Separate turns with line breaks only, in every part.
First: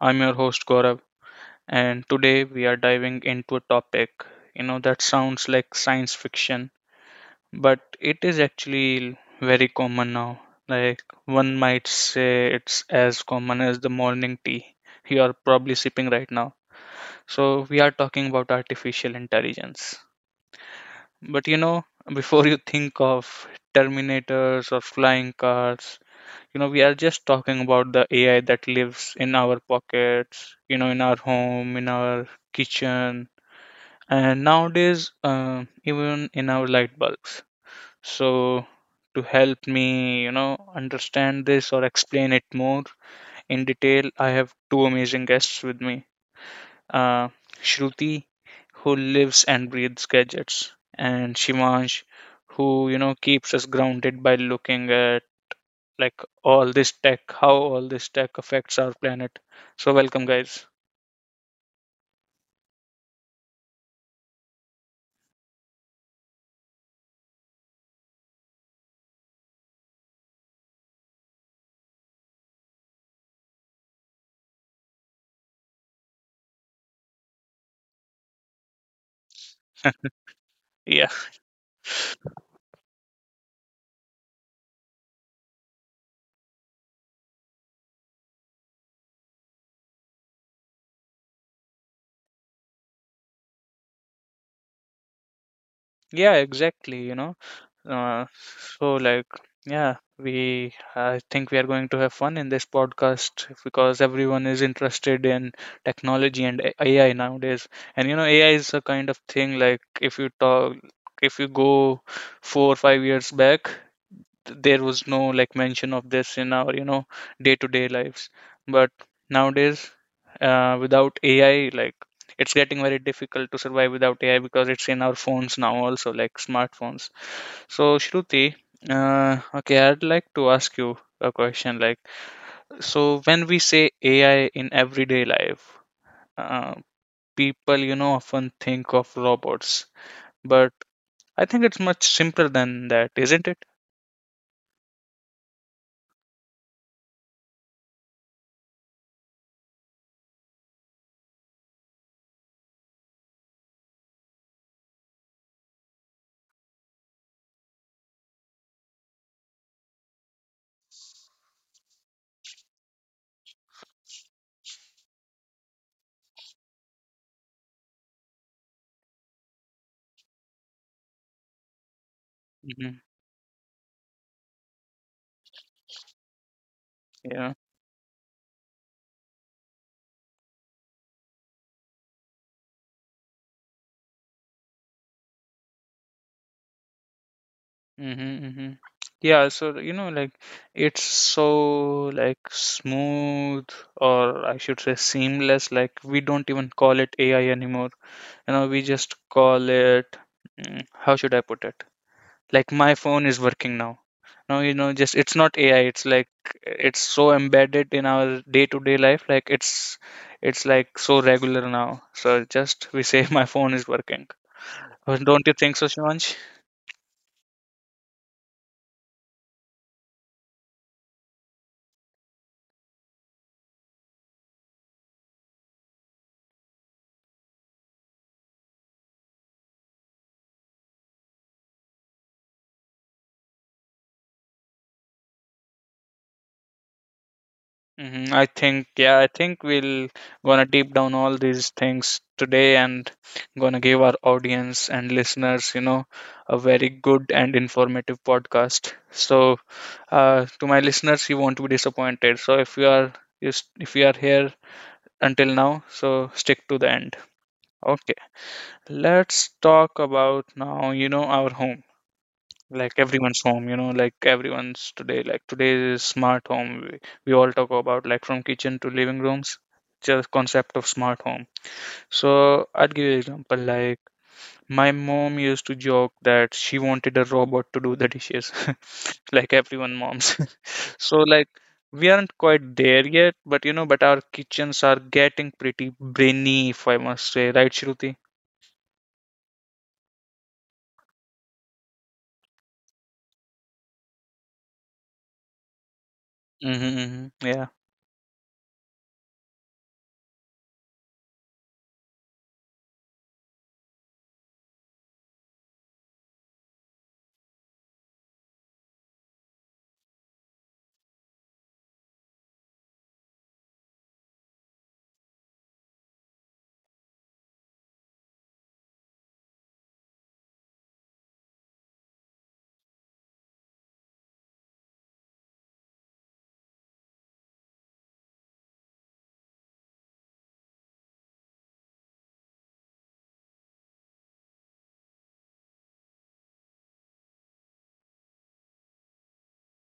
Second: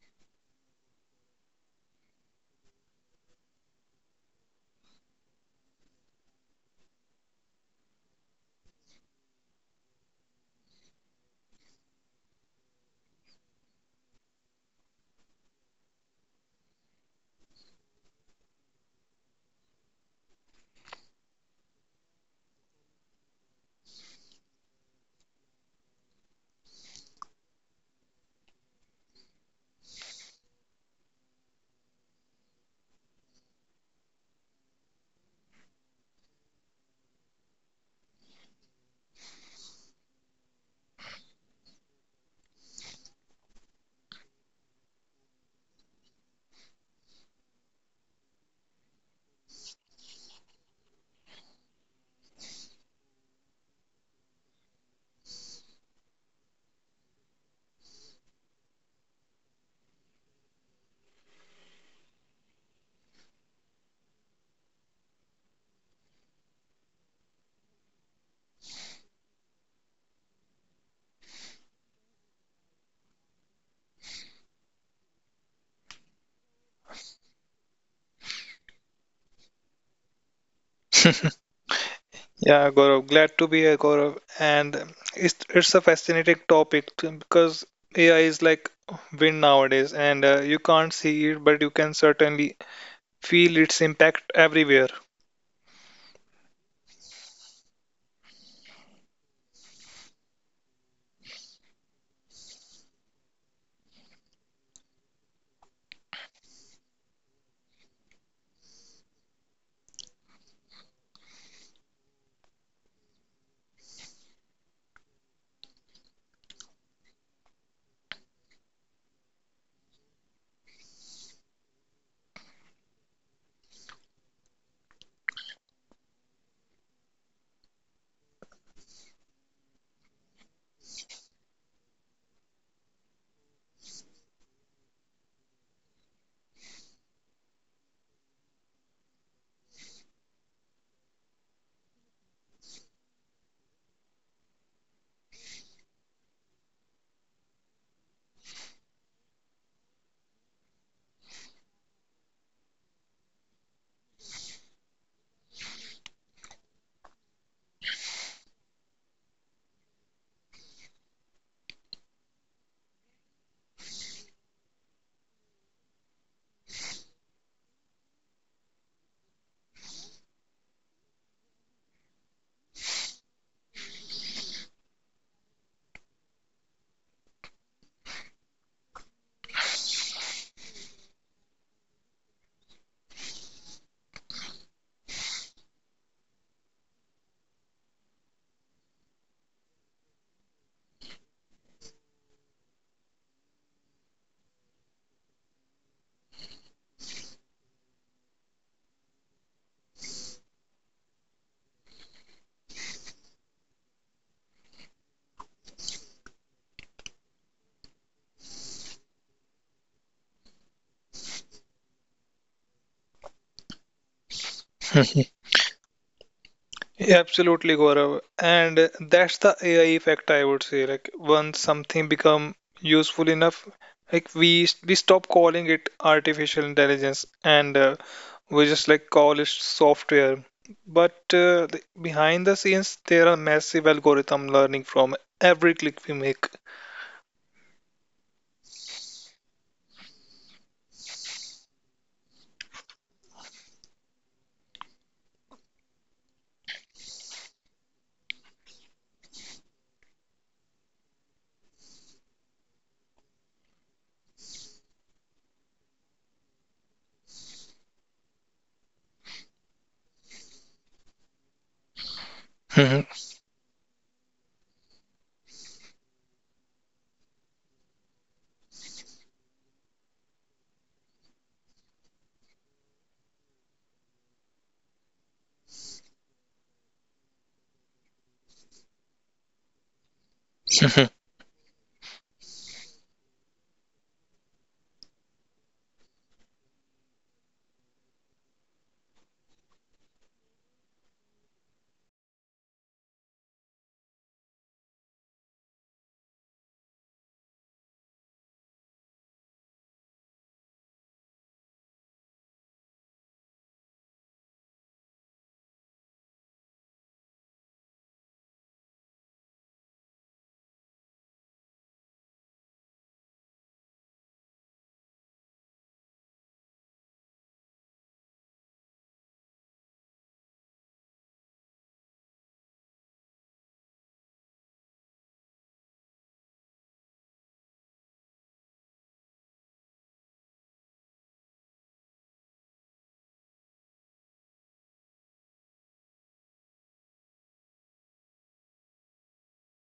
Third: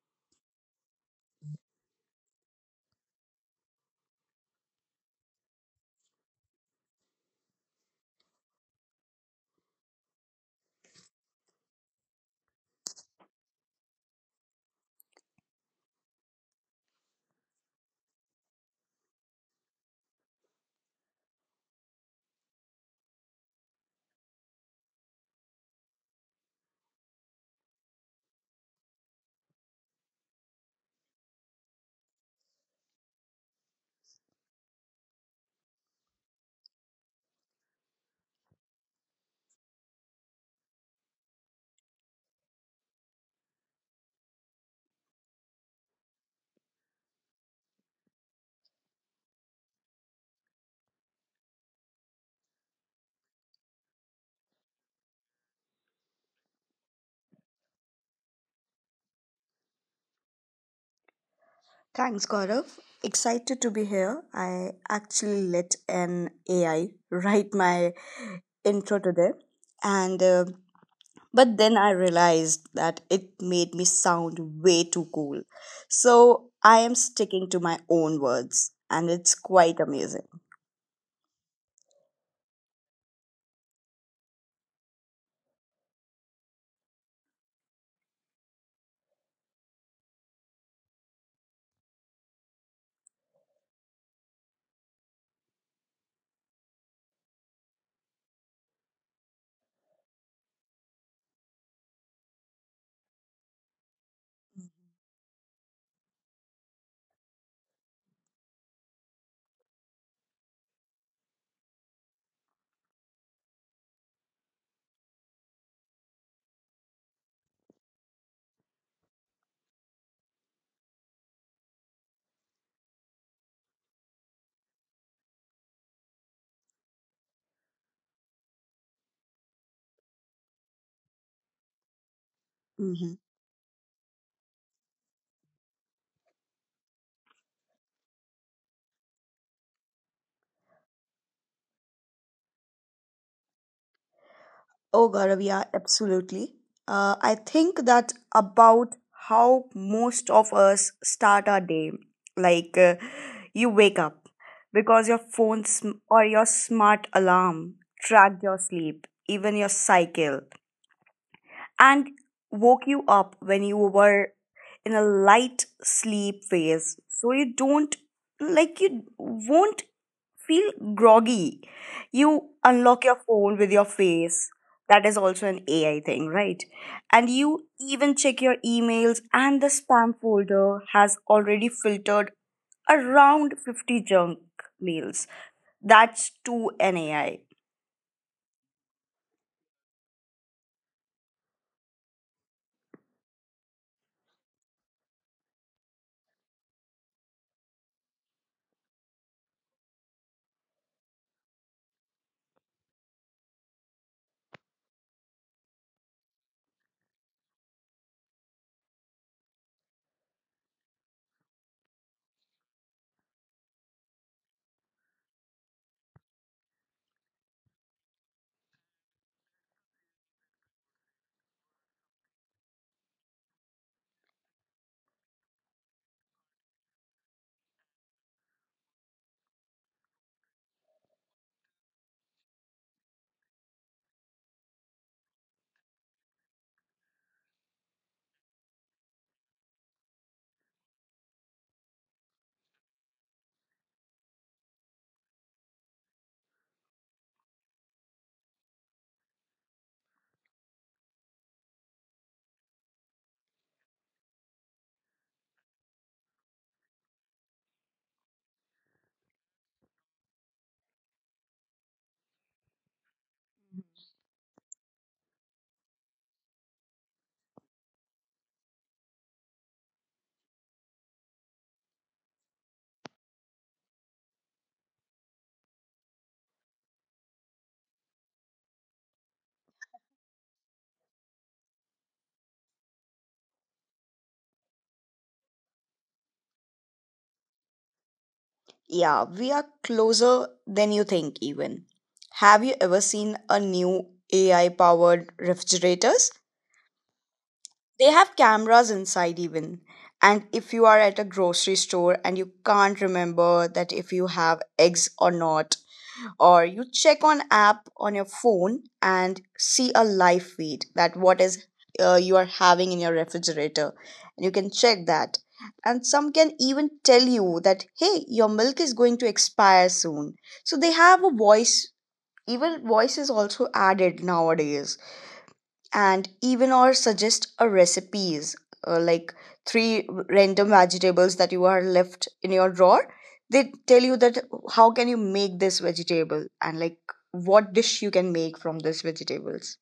I'm your host Gaurav, and today we are diving into a topic that sounds like science fiction, but it is actually very common now. Like, one might say it's as common as the morning tea you are probably sipping right now. So, we are talking about artificial intelligence. But before you think of Terminators or flying cars, we are just talking about the ai that lives in our pockets, in our home, in our kitchen, and nowadays, even in our light bulbs. So to help me understand this or explain it more in detail, I have two amazing guests with me. uh, Shruti, who lives and breathes gadgets, and Shimansh, who keeps us grounded by looking at how all this tech affects our planet. So, welcome, guys.
Thanks, Gaurav. Excited to be here. I actually let an AI write my intro today, and but then I realized that it made me sound way too cool. So I am sticking to my own words, and it's quite amazing.
Yeah,
Yeah, Gaurav, glad to be here, Gaurav. And it's a fascinating topic because AI is like wind nowadays, and you can't see it, but you can certainly feel its impact everywhere.
yeah, exactly. You know, uh, so like, yeah, we I think we are going to have fun in this podcast because everyone is
Mhm.
interested in technology and AI nowadays. And you know, AI is a kind of thing like if you talk, if you go 4 or 5 years back, there was no like mention of this in our day-to-day lives, but nowadays, without ai, like it's getting very difficult to survive without ai because it's in our phones now also, like smartphones. So Shruti, okay, I'd like to ask you a question. Like, so
Mhm.
when we say ai in everyday life, uh, people often think of robots, but I think it's much simpler than that, isn't it?
Oh, Gaurav, yeah, absolutely. I think that's about how most of us start our day. Like, uh, you wake up because your phone sm- or your smart alarm tracked your sleep, even your cycle, and woke you up when you were in a light sleep phase, so you don't like you won't feel groggy. You
hmm
unlock your phone with your face. That is also an AI thing, right? And you even check your emails, and the spam folder has already filtered around 50 junk mails. That's to an AI.
Mm-hmm, mm-hmm. Yeah, so you know, like it's so smooth, or I should say seamless. Like we don't even call it AI anymore. You know, we just call it. How should I put it? Like my phone is working now. No, you know, just it's not AI. It's like it's so embedded in our day-to-day life. Like it's like so regular now. So just we say my phone is working. Don't you think so, Shivansh?
Yeah, absolutely, Gaurav. And that's the AI effect, I would say. Like once something become useful enough, like we stop calling it artificial intelligence, and we just like call it software. But the, behind the scenes, there are massive algorithm learning from every click we make.
I think, yeah, I think we'll gonna deep down all these things today and gonna give our audience and listeners, you know, a very good and informative podcast. So, to my listeners, you won't be disappointed. So, if you are if you are here until now, so stick to the end. Okay, let's talk about now, you know, our home, like
Mhm,
everyone's home, you know, like everyone's today, like today is smart home. We all talk about like from kitchen to living rooms, just concept of smart home. So I'd give you an example. Like my mom used to joke that she wanted a robot to do the dishes, like everyone moms.
mhm.
So like we aren't quite there yet, but you know, but our kitchens are getting pretty brainy, if I must say, right, Shruti?
Yeah, we are closer than you think, even. Have you ever seen a new AI powered refrigerators?
Mm-hmm, mm-hmm. Yeah.
They have cameras inside, even. And if you are at a grocery store and you can't remember that if you have eggs or not, or you check on app on your phone and see a live feed that what is you are having in your refrigerator, and you can check that. And some can even tell you that hey, your milk is going to expire soon, so they have a voice. Even voice is also added nowadays. And even or suggest a recipes, like three random vegetables that you are left in your drawer, they tell you that how can you make this vegetable, and like what dish you can make from these vegetables.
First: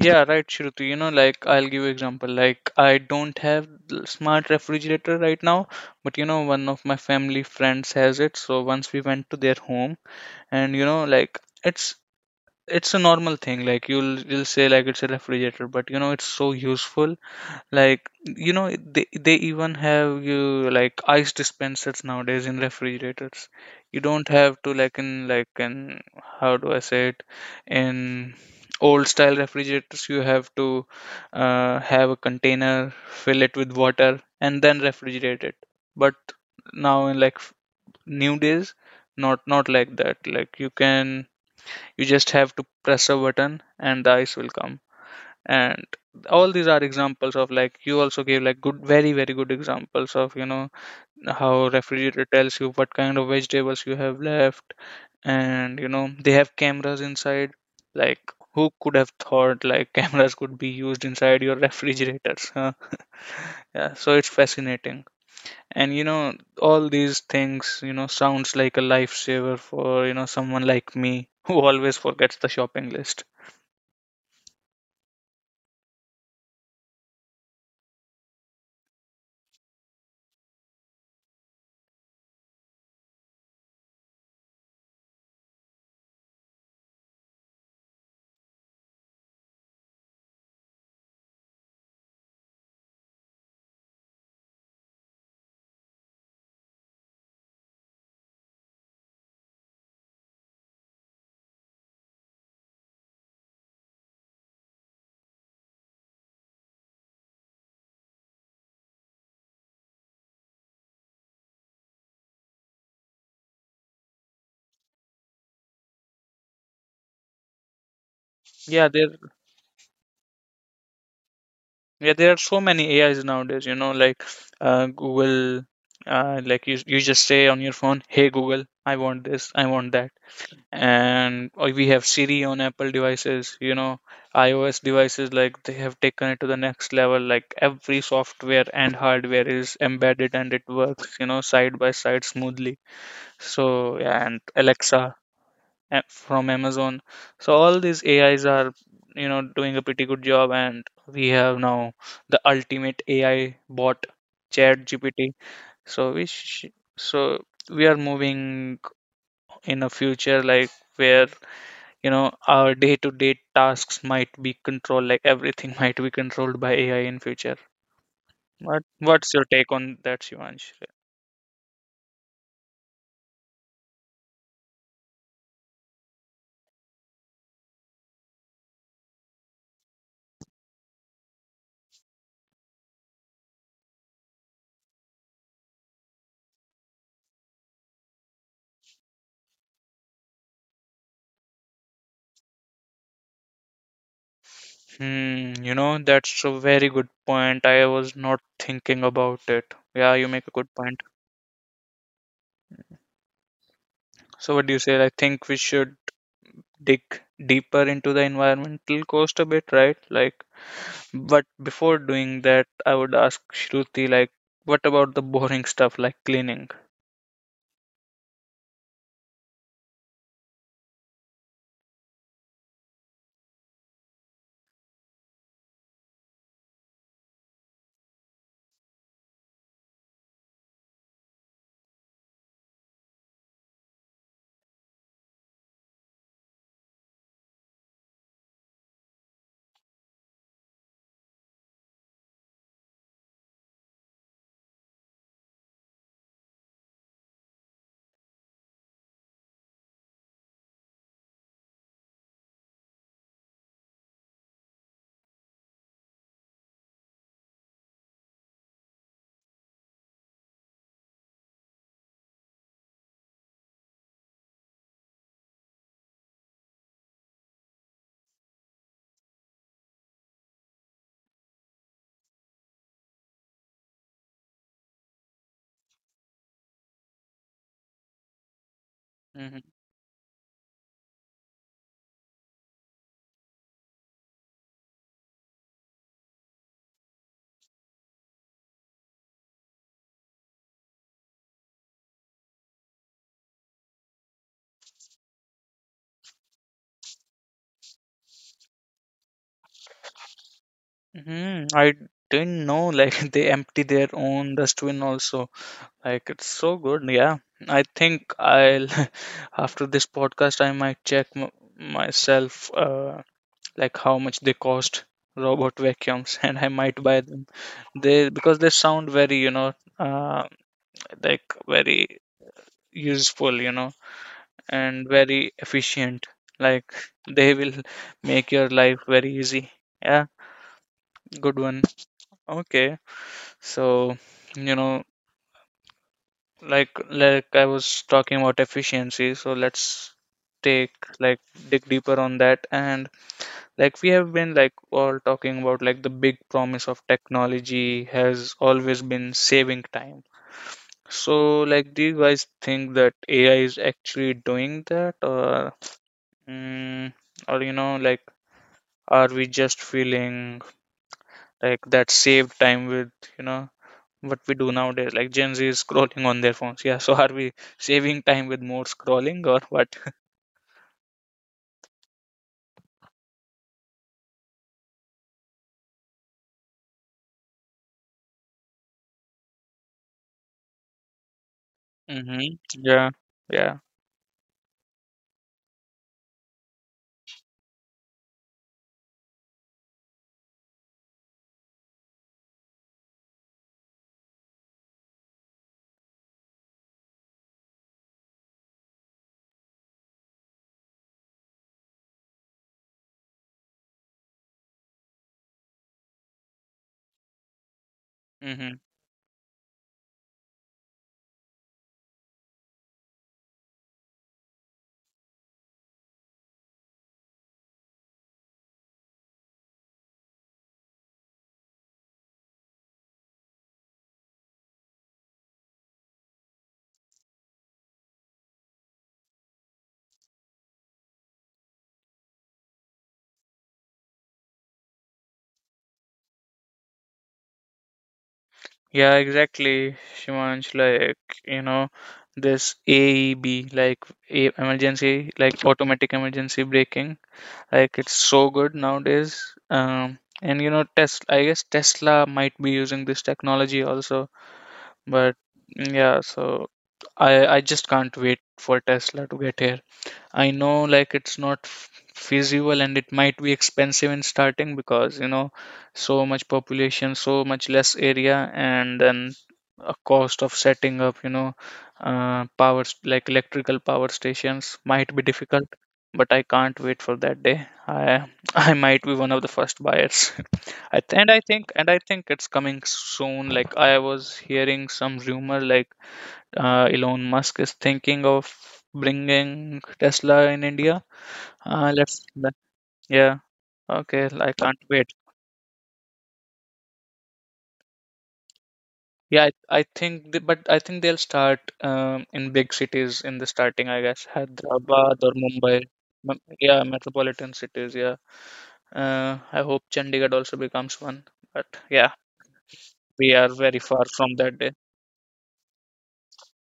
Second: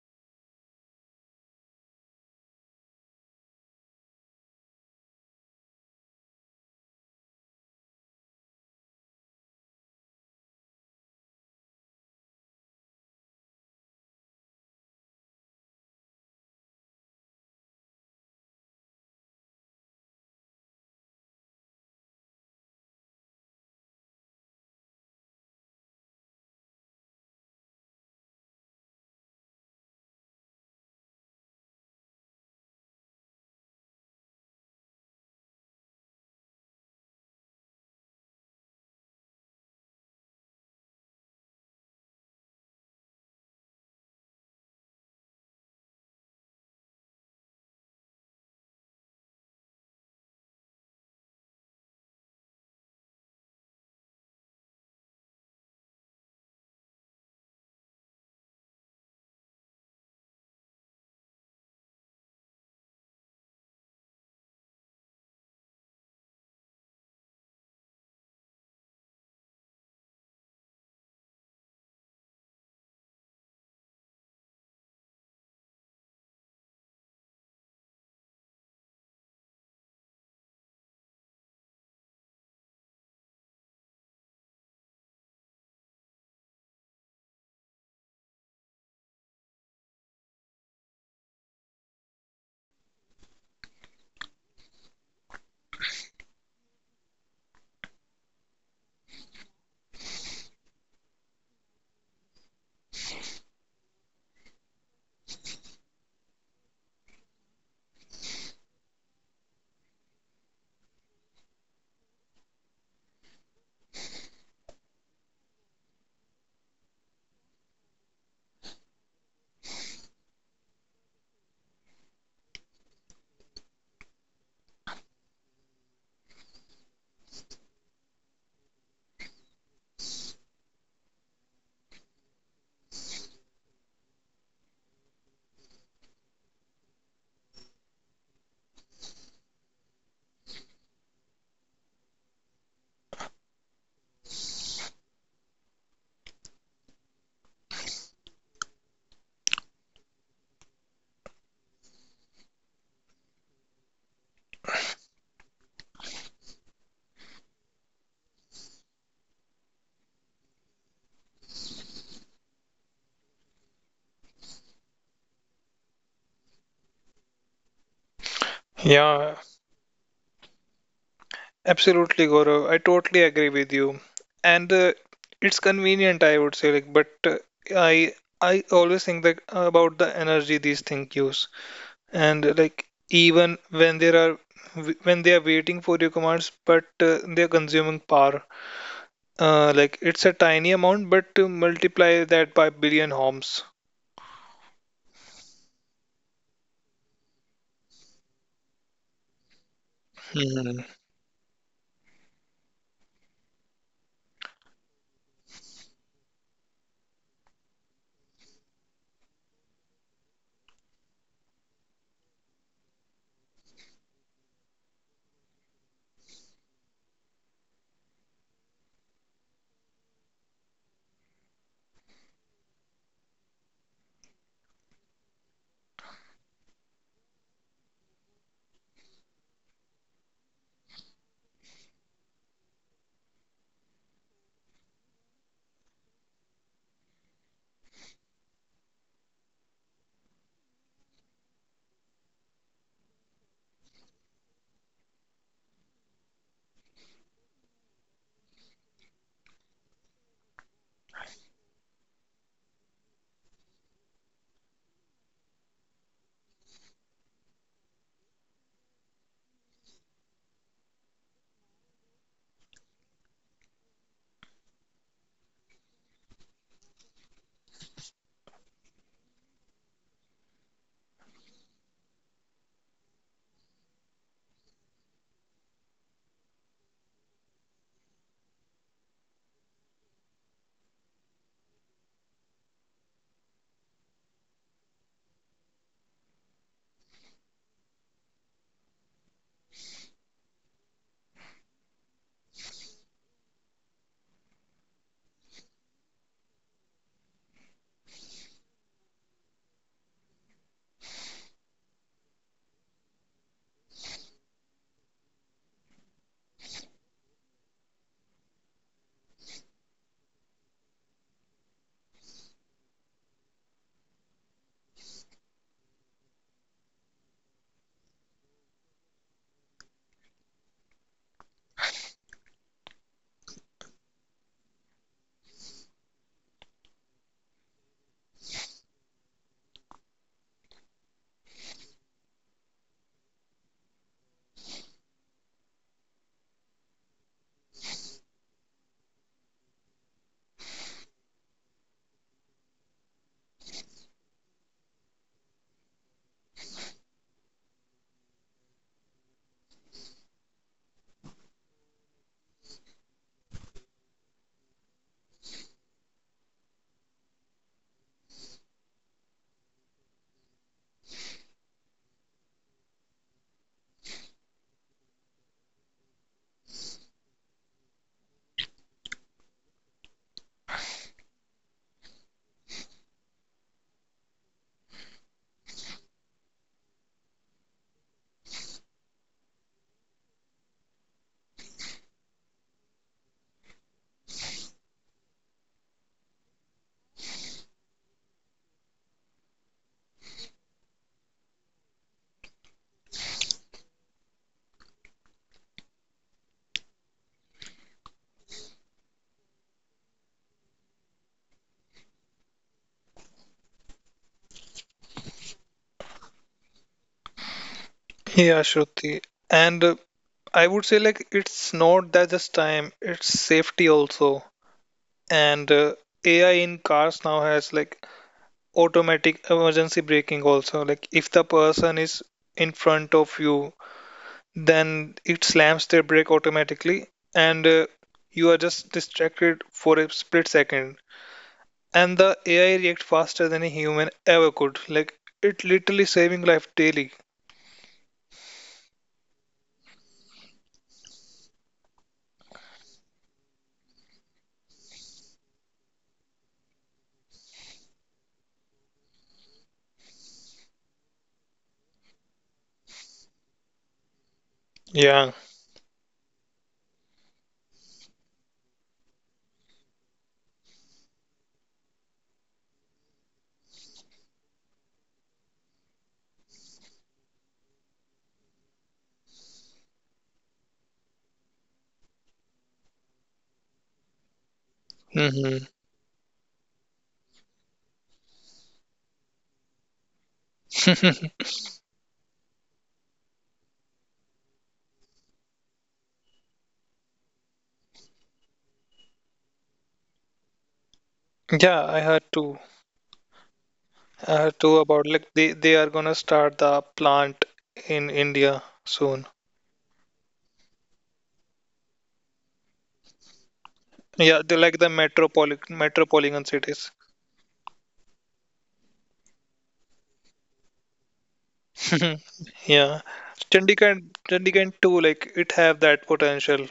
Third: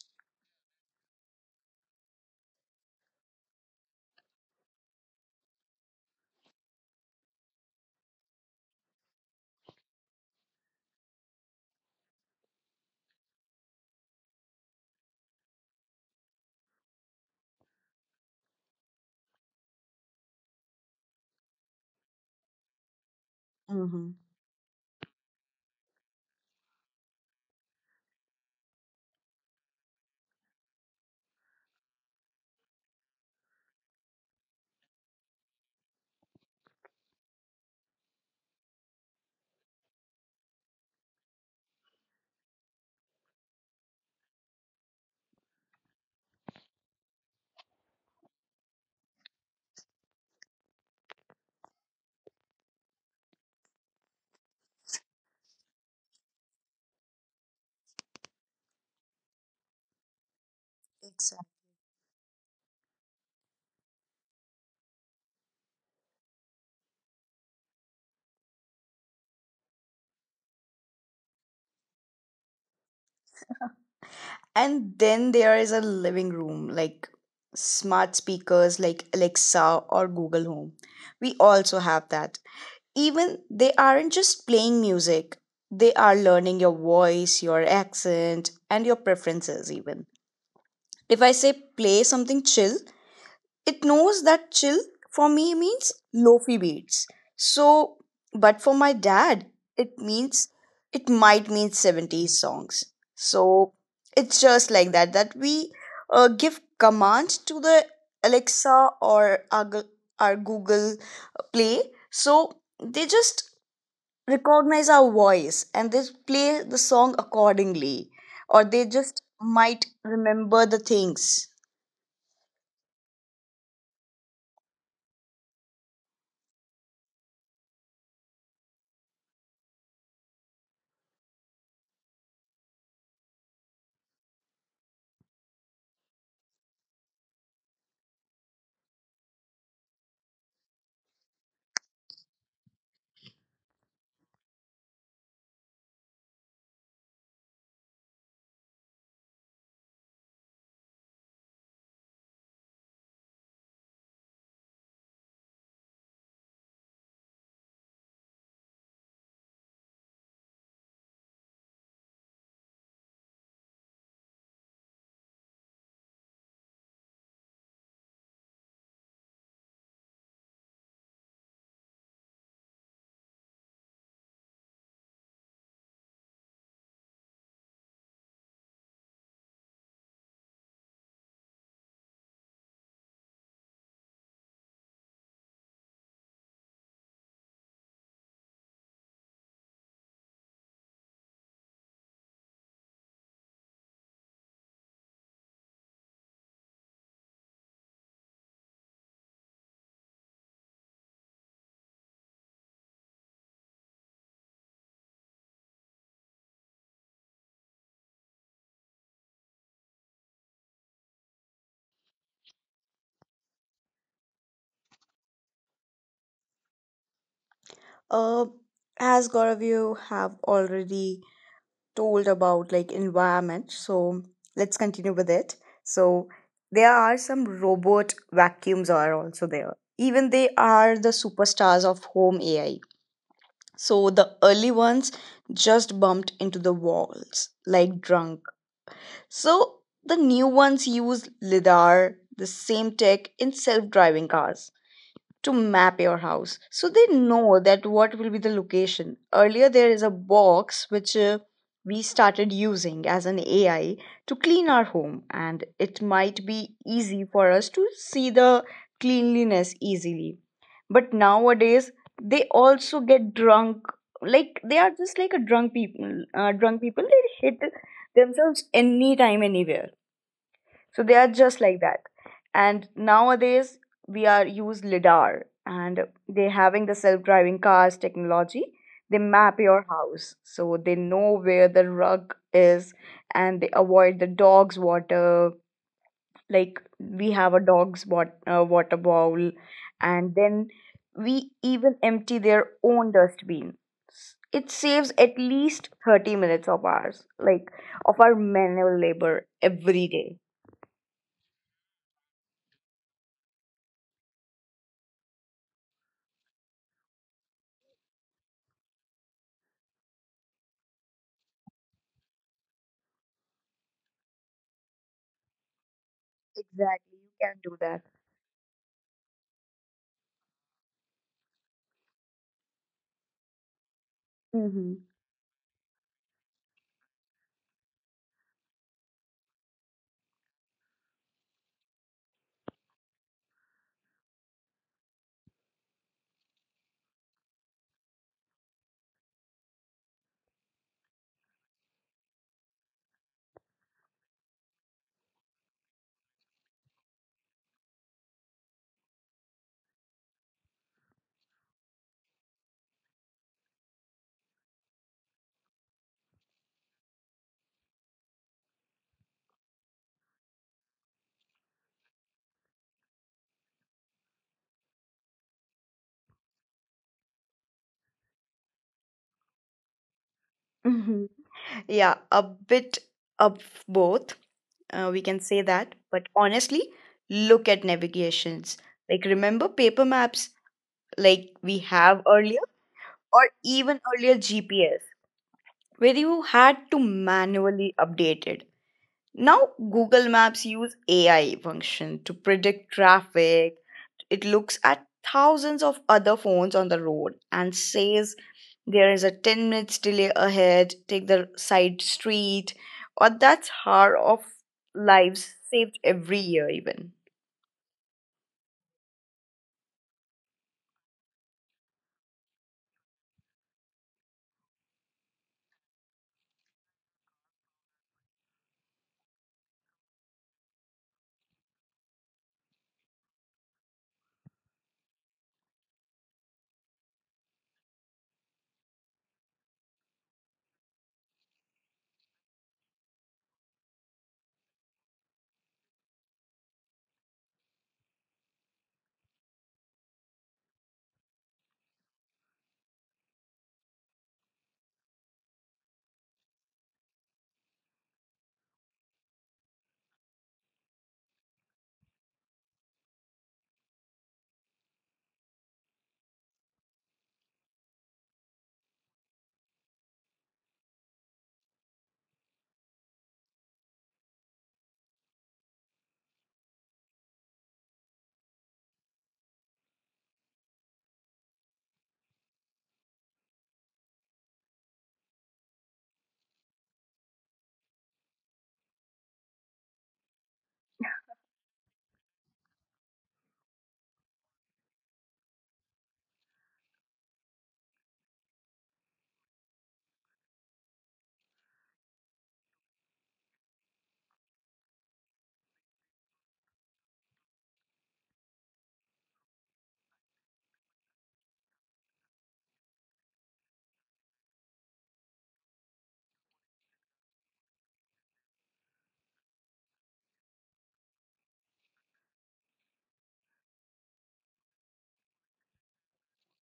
Yeah, right, Shruti. You know, like I'll give you example. Like I don't have smart refrigerator right now, but you know, one of my family friends has it. So once we went to their home, and you know, like it's it's a normal thing. Like you'll say like it's a refrigerator, but you know, it's so useful. Like you know, they even have you, like ice dispensers nowadays in refrigerators. You
Mm-hmm.
don't have to, like, in how do I say it, in old style refrigerators, you have to have a container, fill it with water and then refrigerate it. But now, in like new days, not like that. Like you can, you just have to press a button and the ice will come. And all these are examples of, like, you also gave like good, very very good examples of, you know, how refrigerator tells you what kind of vegetables you have left, and you know, they have cameras inside. Like, who could have thought like cameras could be used inside
Exactly.
your refrigerators, huh? Yeah, so it's fascinating. And you know, all these things, you know, sounds like a lifesaver for, you know, someone like me who always forgets the shopping list.
And then there is a living room, like smart speakers like Alexa or Google Home. We also have that. Even they aren't just playing music, they are learning your voice, your accent, and your preferences. Even if I say play something chill, it knows that chill for me means lofi beats. So but for my dad it means, it might mean seventies songs. So it's just like that, that we give commands to the Alexa or our Google Play. So they just recognize our voice and they play the song accordingly, or they
yeah there
just might remember the things.
Yeah, there are so many AIs nowadays, you know, like Google, like you just say on your phone, hey Google, I want this, I want that. And or we have Siri on Apple devices, you know, iOS devices, like they have taken it to the next level. Like every software and hardware is embedded and it works, you know, side by side smoothly. So, yeah, and Alexa from Amazon. So all these AIs are, you know, doing a pretty good job, and we have now the ultimate AI bot, ChatGPT. So so we are moving in a future like where you know our day-to-day tasks might be controlled, like everything might be controlled by AI in future. What what's
Yeah,
your take on that, Shivansh?
absolutely, Gaurav. I totally agree with you. And it's convenient, I would say, like, but I I always think that about the energy these things use. And like even when there are when they are waiting for your commands, but they are consuming power. Like it's a tiny amount, but to multiply that by billion homes.
Hmm, you know, that's a very good point. I was not thinking about it. Yeah, you make a good
Hmm.
point. So what do you say? I think we should dig deeper into the environmental cost a bit, right? Like, but before doing that, I would ask Shruti, like, what about the boring stuff like cleaning?
Uh, as Gaurav, you have already told about like environment, so let's continue with it. So there are some robot vacuums are also there. Even they are the superstars of home AI. So the early ones just bumped into the walls like drunk. So the new ones use LiDAR, the same tech in self driving cars, to map your house so they know that what will be the location. Earlier there is a box which we started using as an AI to clean our home, and it might be easy for us to see the cleanliness easily. But nowadays they also get drunk, like they are just like a drunk people. Drunk people, they hit themselves anytime anywhere, so they are just like that. And nowadays we are use LiDAR, and they having the self-driving cars technology. They
hmm
map your house so they know where the rug is, and they avoid the dog's water. Like we have a dog's water bowl, and then we even empty their own dustbin. It saves at least 30 minutes of ours, like of our manual labor every day.
I didn't know like they empty their own dustbin also. Like it's so good. Yeah, I think I'll after this podcast I might check m myself. Like how much they cost, robot vacuums, and I might buy
Exactly, you
them.
can do that.
They, because they sound very, you know, uh, very useful, you know,
Mm-hmm.
and very efficient. Like they will make your life very easy. Yeah, good one. Okay, so you know, like I was talking about efficiency, so let's take, like, dig deeper on that. And like we have been like all talking about, like, the big promise of technology has always been saving time. So like, do you guys think that ai is actually doing that, or mm, or you know, like, are we just feeling like that saved time with, you know, what we do nowadays, like gen z is scrolling on their phones? Yeah. So are we saving time with more scrolling or what?
Mm-hmm. Yeah, a bit of both. We can say that. But honestly, look at navigations. Like, remember paper maps like we have
Mm-hmm.
earlier,
Yeah.
or
Yeah.
even earlier GPS, where you had to manually update it. Now, Google Maps use AI function to predict traffic. It looks at thousands of other phones on the road and says there is a 10 minutes delay ahead, take the side street, or that's hour of lives saved every year even.
Yeah,
hmm
Shruti. And I would say like it's not that just time, it's safety also. And AI in cars now has like automatic emergency braking also. Like if the person is in front of you, then it slams their brake automatically, and you are just distracted for a split second. And the AI reacts faster than a human ever could. Like it literally saving life daily.
Yeah, exactly, Shimansh. Like, you know, this AEB, like emergency, like automatic emergency braking, like it's so good nowadays. And you know, Tesla, I guess Tesla might be using this technology also.
Yeah.
But yeah, so I just can't wait for Tesla to get here. I know, like it's not feasible, and it might be expensive in starting, because you know, so much population, so much less area, and then a cost of setting up, you know, like electrical power stations might be
Hmm.
difficult. But I can't wait for that day. I I might be one of the first buyers. I th- and I think it's coming soon. Like I was hearing some rumor, like Elon Musk is thinking of bringing Tesla in India.
Yeah,
Uh,
I heard
let's, let-
too.
yeah, okay,
I
I
heard too
can't
about
wait.
like they are gonna start the plant in India soon.
Yeah, I think, but I think they'll start, in big cities in the starting, I guess,
Yeah, they like the
Hyderabad or Mumbai.
metropolitan
Yeah,
cities.
metropolitan cities. Yeah, I hope Chandigarh also becomes one. But yeah,
Yeah,
we are very
Chandigarh,
far from that.
Chandigarh too. Like it have that potential.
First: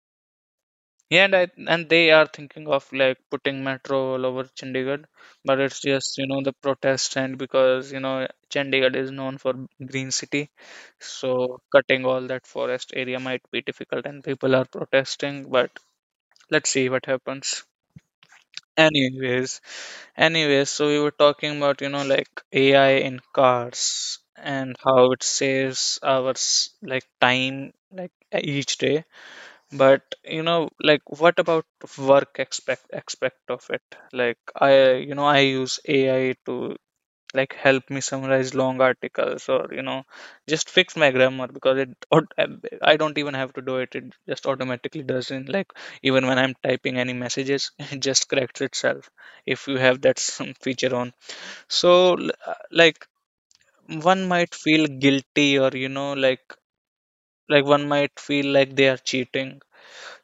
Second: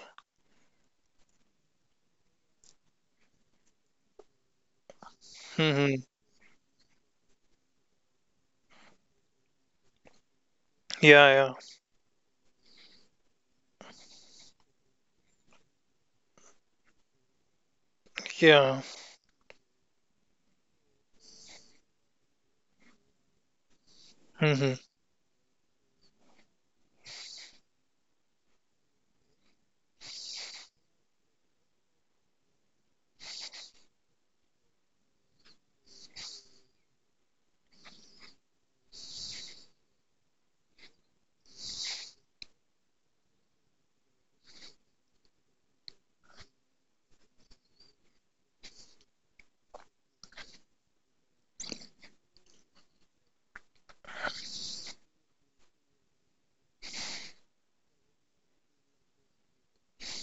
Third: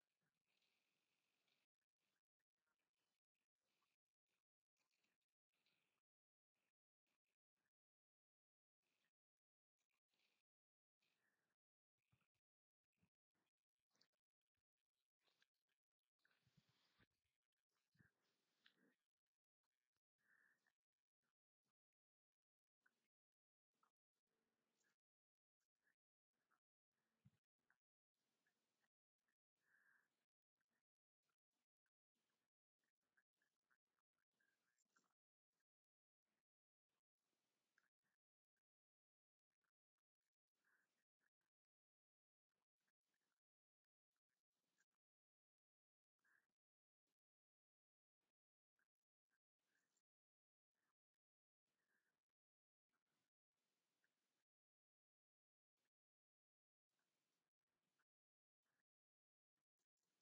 Yeah, and they are thinking of like putting metro all over Chandigarh, but it's
Hmm.
just, you know, the protest, and because you know, Chandigarh is known for green city,
Yeah, yeah,
so cutting all that forest area might be difficult, and people are protesting. But let's see what happens.
yeah.
Anyways, anyways, so we were talking about, you know, like AI in cars
Hmm.
and how it saves our like time, like each day. But you know, like what about work expect aspect of it? Like I you know, I use ai to like help me summarize long articles, or you know, just fix my grammar, because it I don't even have to do it, it just automatically does, in like, even when I'm typing any messages, it just corrects itself if you have that some feature on. So one might feel guilty, or you know, like one might feel like they are cheating.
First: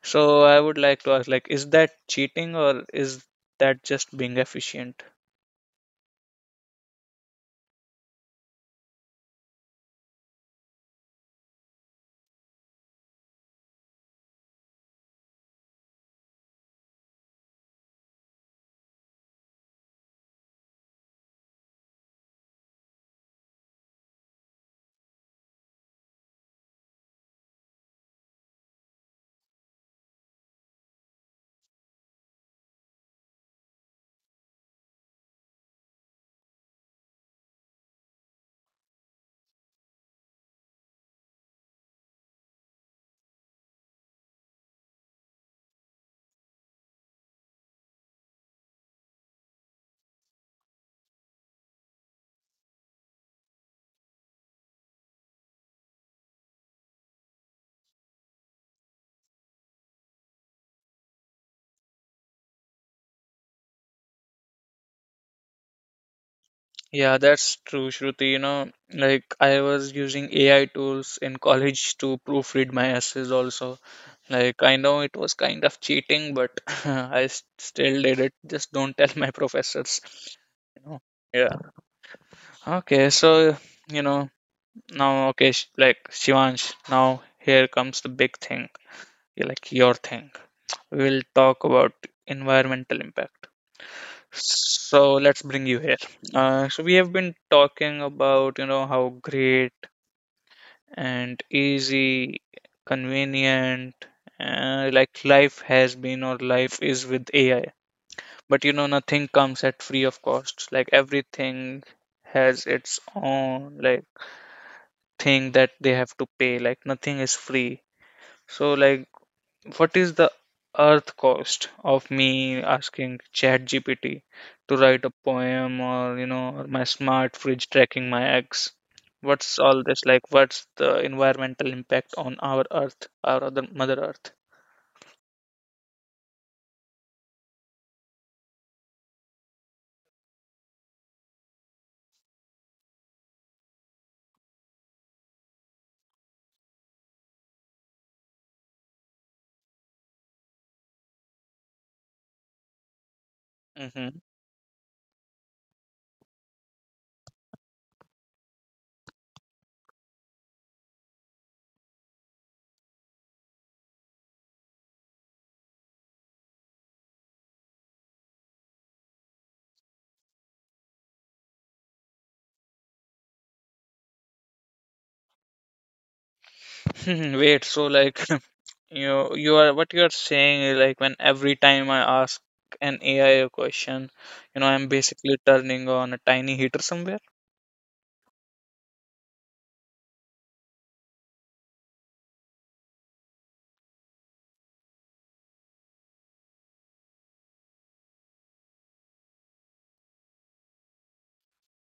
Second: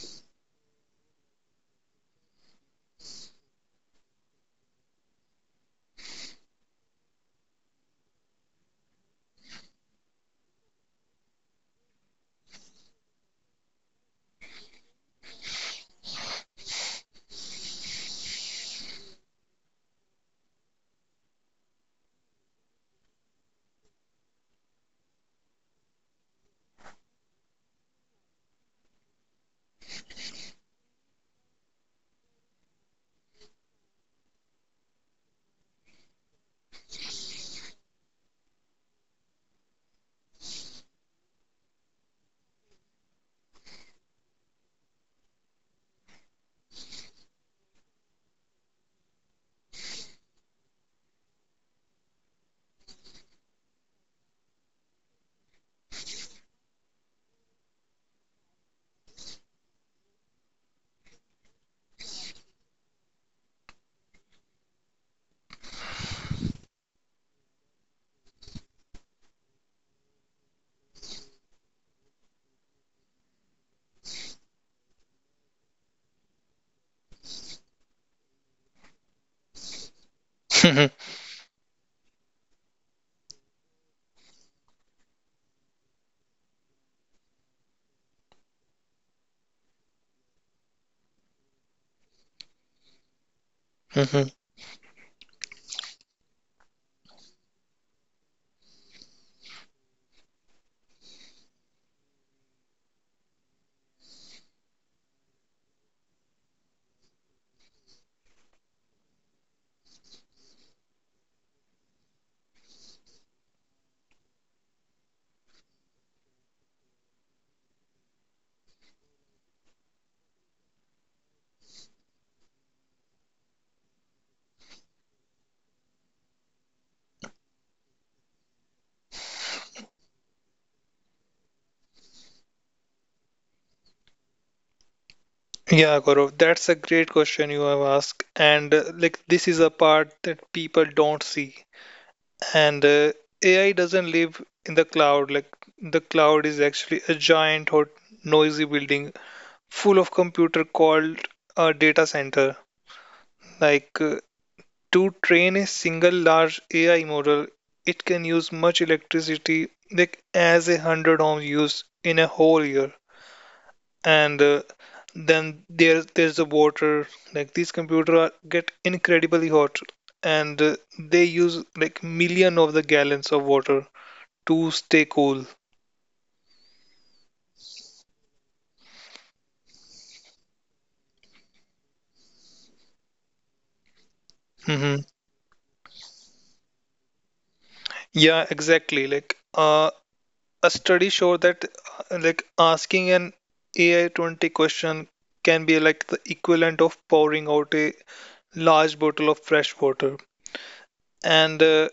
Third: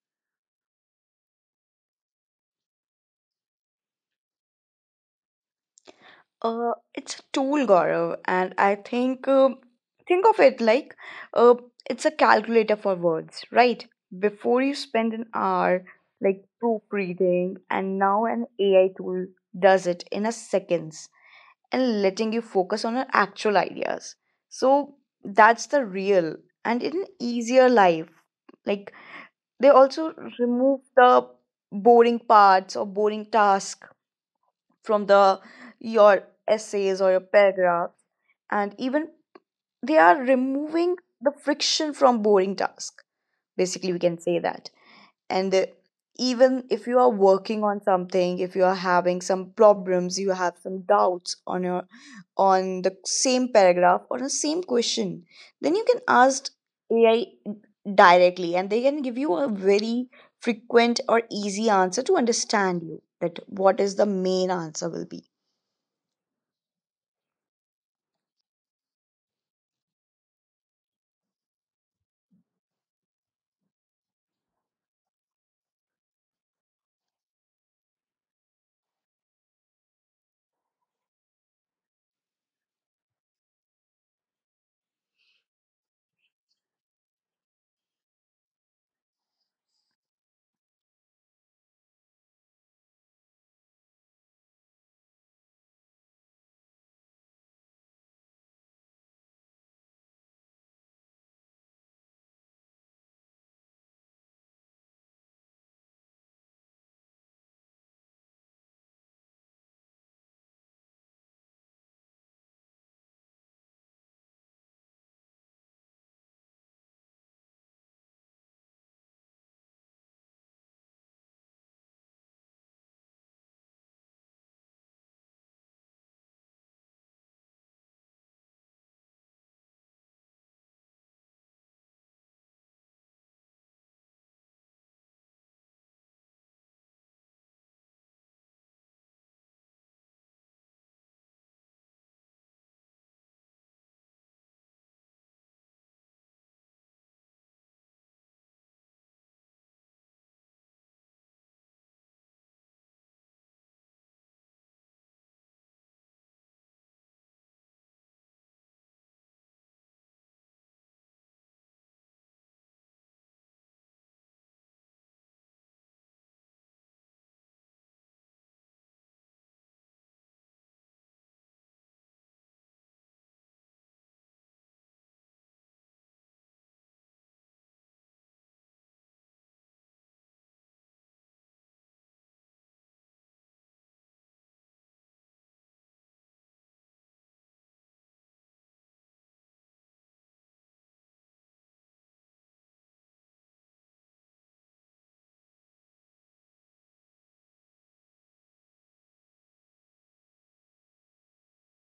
So I would like to ask, like, is that cheating, or is that just being efficient?
It's a tool, Gaurav, and I think of it like uh, it's a calculator for words, right? Before you spend an hour like proofreading, and now an AI tool does it in a second, and letting you focus on your actual ideas. So that's the real and in easier life. Like they also remove the boring parts or boring task from the your essays or your paragraphs. And even they are removing the friction from boring task. Basically we can say that. And even if you are working on something, if you are having some problems, you have some doubts on your on the same paragraph or the same question, then you can ask AI directly and they can give you a very frequent or easy answer to understand you that what is the main answer will be.
Yeah, that's true, Shruti. You know, like I was using AI tools in college to proofread my essays also. Like I know it was kind of cheating, but still did it. Just don't tell my professors. You know. Yeah. Okay, so you know, now okay, like Shivansh, now here comes the big thing, like your thing. We'll talk about environmental impact.
Hmm.
So let's bring you here. So we have been talking about, you know, how great and easy, convenient, like life has been or life is with AI. But you know, nothing comes at free of cost. Like everything has its own like thing that they have to pay. Like nothing is free. So like what is the earth cost of me asking ChatGPT to write a poem or, you know, or my smart fridge tracking my eggs? What's all this like? What's the environmental impact on our earth, our other mother earth?
Yeah, Gaurav, that's a great question you have asked, and like this is a part that people don't see. And AI doesn't live in the cloud. Like the cloud is actually a giant or noisy building full of computer called a data center. Like uh, To train a single large AI model, it can use much electricity, like as 100 homes use in a whole year. And then there's the water. Like these computers are, get incredibly hot, and they use like million of the gallons of water to stay cool.
Mm-hmm. Wait, so like you are, what you are saying is, like when every time I ask an AI a question, you know, I'm
Hmm.
basically turning on a tiny heater somewhere.
Yeah, exactly. A study showed that like asking an AI 20 question can be like the equivalent of powering out a large bottle of fresh water, and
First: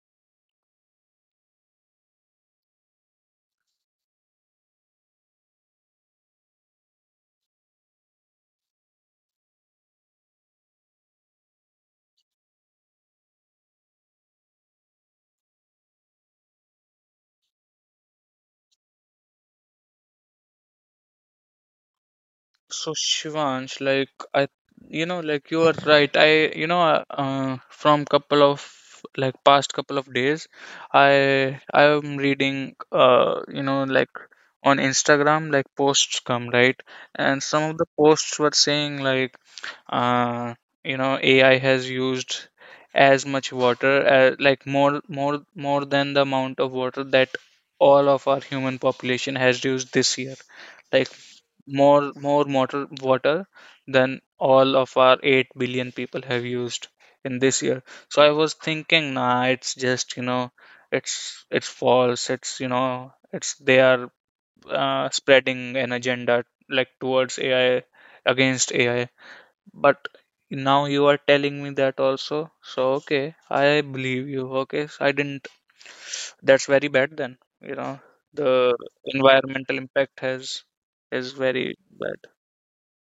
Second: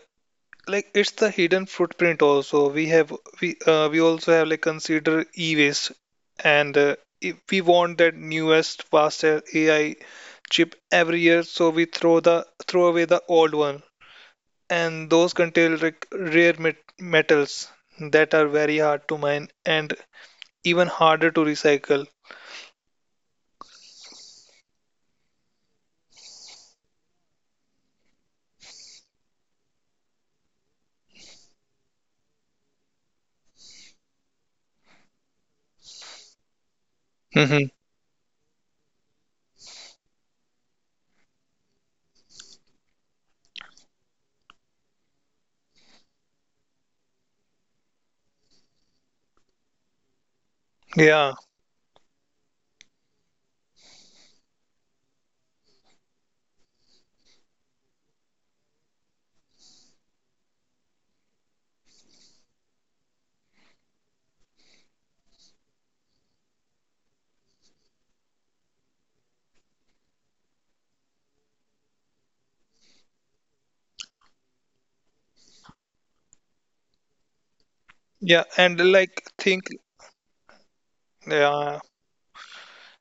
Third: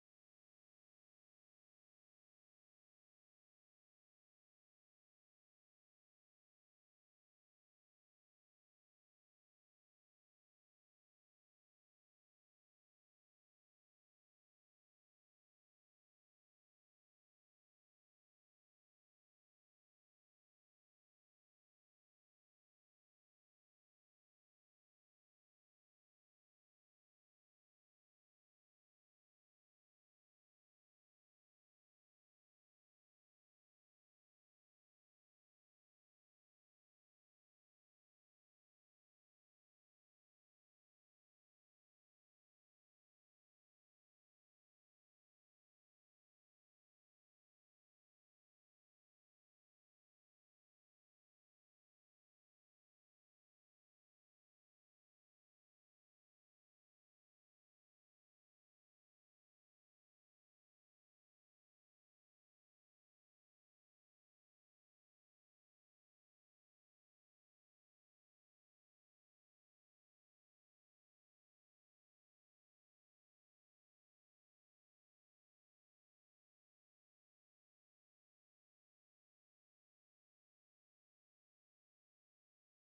like it's the hidden footprint also we have we also have like consider e-waste. And if we want that newest faster AI chip every year, so we throw the throw away the old one, and those contain like rare metals that are very hard to mine and even harder to recycle.
So Shivansh, like I, you know, like you are right. I, you know, from couple of like past couple of days, I am reading, you know, like on Instagram, like posts come right, and some
Hmm.
of the posts were saying like uh, you know, AI has used as much water, like more than the amount of water that all of our human population has used this year, like
Yeah.
more water water than all of our 8 billion people have used in this year. So I was thinking, nah, it's just, you know, it's false, it's, you know, it's, they are spreading an agenda like towards AI, against AI. But now you are telling me that also. So okay, I believe you. Okay, so I didn't. That's very bad then. You know,
yeah
the
and like think
environmental impact has, is very
yeah
bad.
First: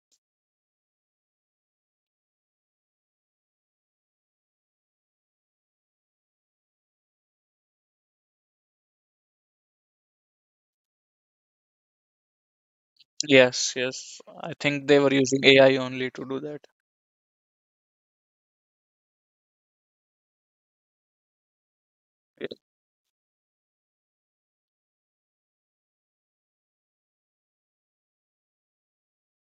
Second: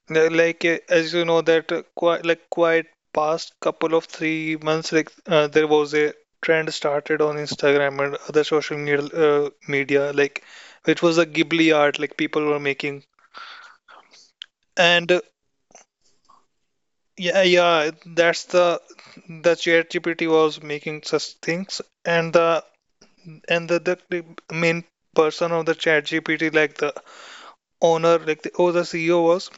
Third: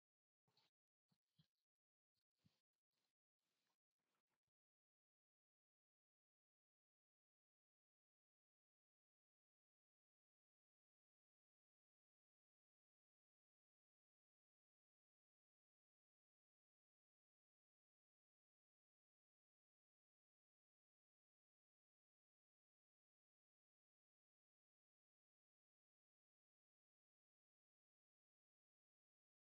Yeah. As you know that quite past couple of three months, like there was a trend started on Instagram and other social media, like which was a Ghibli art, like people were making.
Yes, yes. I think they
And
were using AI only to do that.
yeah, yeah, that's the ChatGPT was making such things. And
Yeah.
the, the main person of the ChatGPT, like the owner, like the CEO was,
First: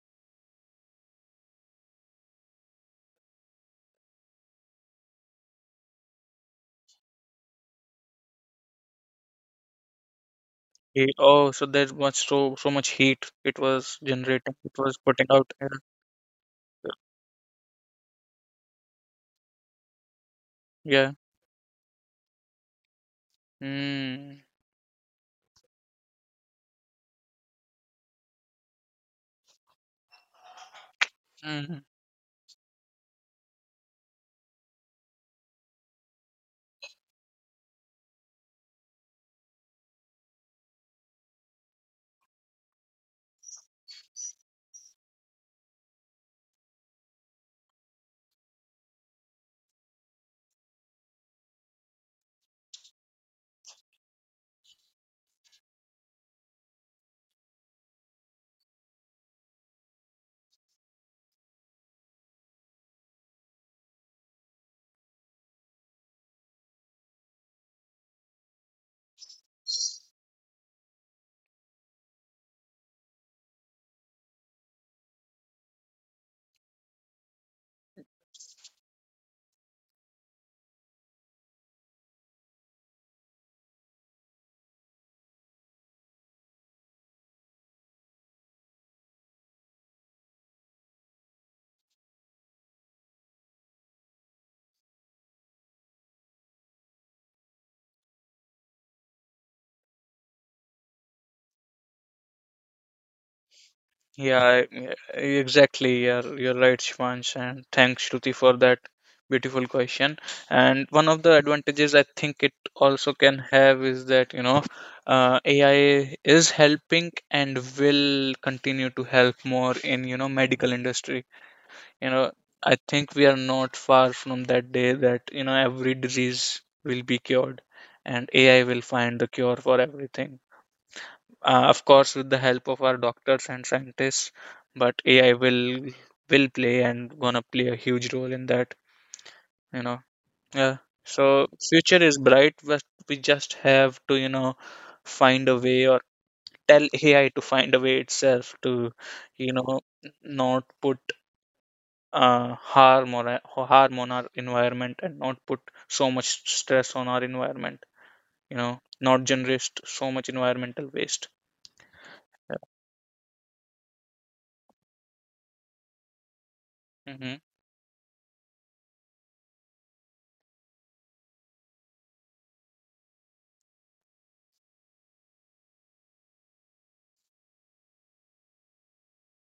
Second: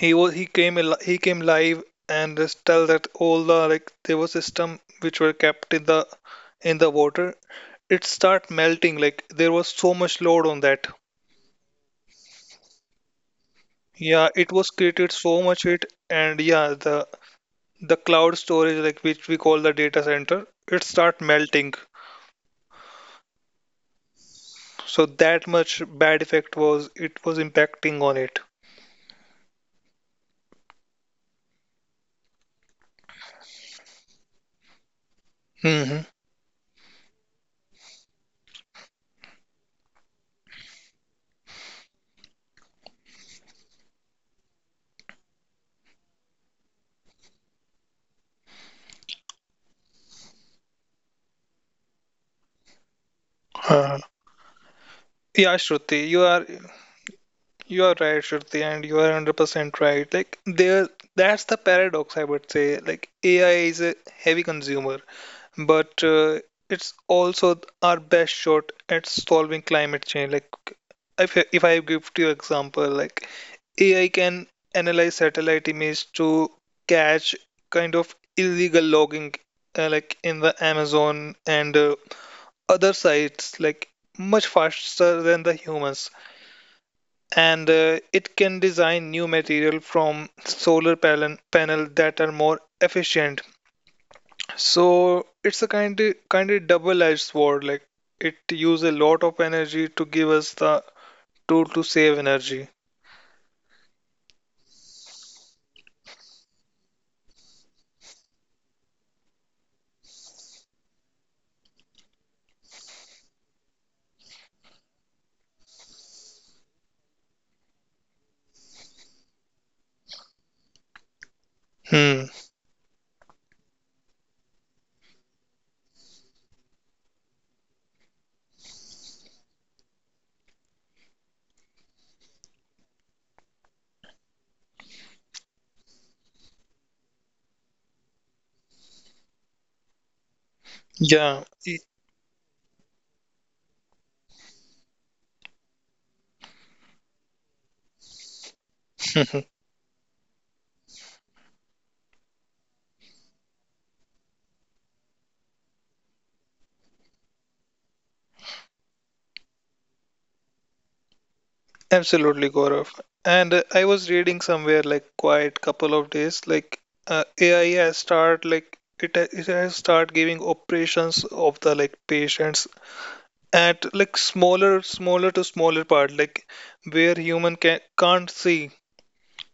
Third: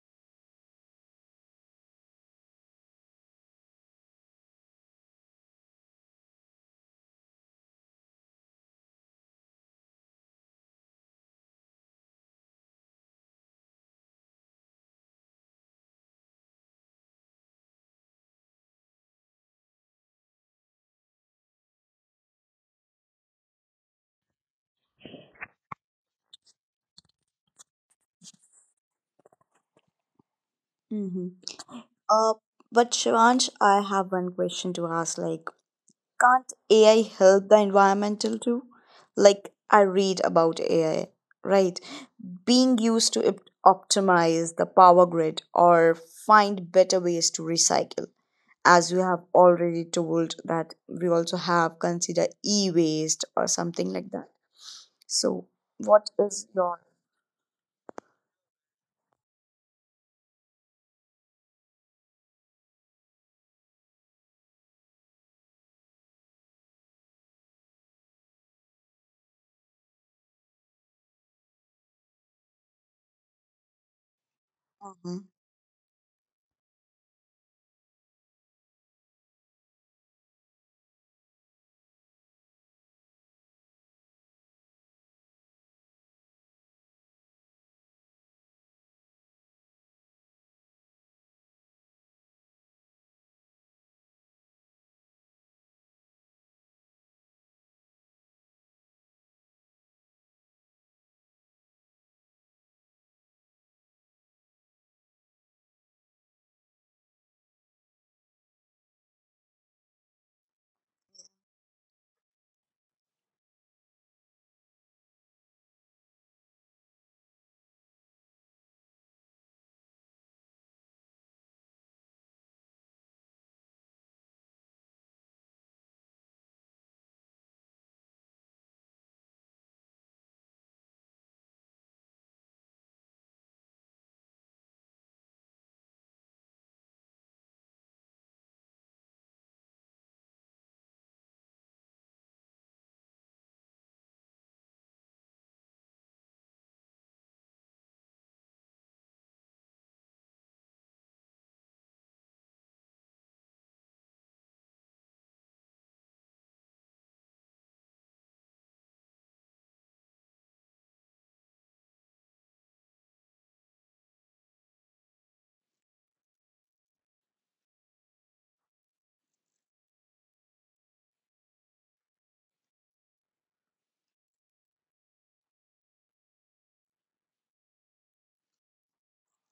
he he came live and just tell that all the, like there was system which were kept in the water, it start melting. Like there was so much load on that.
He- Oh, so there was so so much heat it was
Yeah, it
generating.
was
It was
created
putting
so
out.
much
Yeah.
it, and yeah, the cloud storage, like which we call the data center, it
Yeah.
start melting. So that much bad effect was, it was impacting on it.
Mm-hmm.
Mm.
uh, but Shivansh, I have one question to ask. Like,
Hmm.
can't AI help the environmental too? Like I read about AI, right? Being used to optimize the power grid or find better ways to recycle. As we have already told that we also have consider e-waste or something
uh,
like that. So
yeah, Shruti,
what
you are.
is your
You are right, Shruti, and you are 100% right. Like there, that's the paradox, I would say. Like AI is a heavy consumer, but it's also our best shot at solving climate change. Like if I give you example, like AI can analyze
Mhm,
satellite images to catch kind of illegal logging, like in the Amazon, and other sites, like much faster than the humans. And it can design new material from solar panel that are more efficient. So it's a kind of double-edged sword. Like it uses a lot of energy to give us the tool to save energy.
Yeah, e- exactly. You're right, Shivansh, and thanks, Shruti, for that beautiful question. And one of the advantages I think it also can have is that, you know, AI is helping and will continue to help more in, you know, medical industry. You
Hmm.
know, I think we are not far from that day that, you know, every disease will be cured and AI will find the cure for everything, of course with the help of our doctors and scientists. But AI will play and gonna play a huge role in that, you know. Yeah. So
yeah Y-
future is bright, but we just have to, you know, find a way or tell AI to find a way itself to,
mhm.
you know, not put harm or harm on our environment and not put so much stress on our environment, you know, not generate so much environmental waste.
Absolutely, Gaurav. And I was reading somewhere like quite couple of days, like
Hmm.
AI has start like it has start giving operations of the like patients at like smaller smaller to smaller part, like where human can, can't see.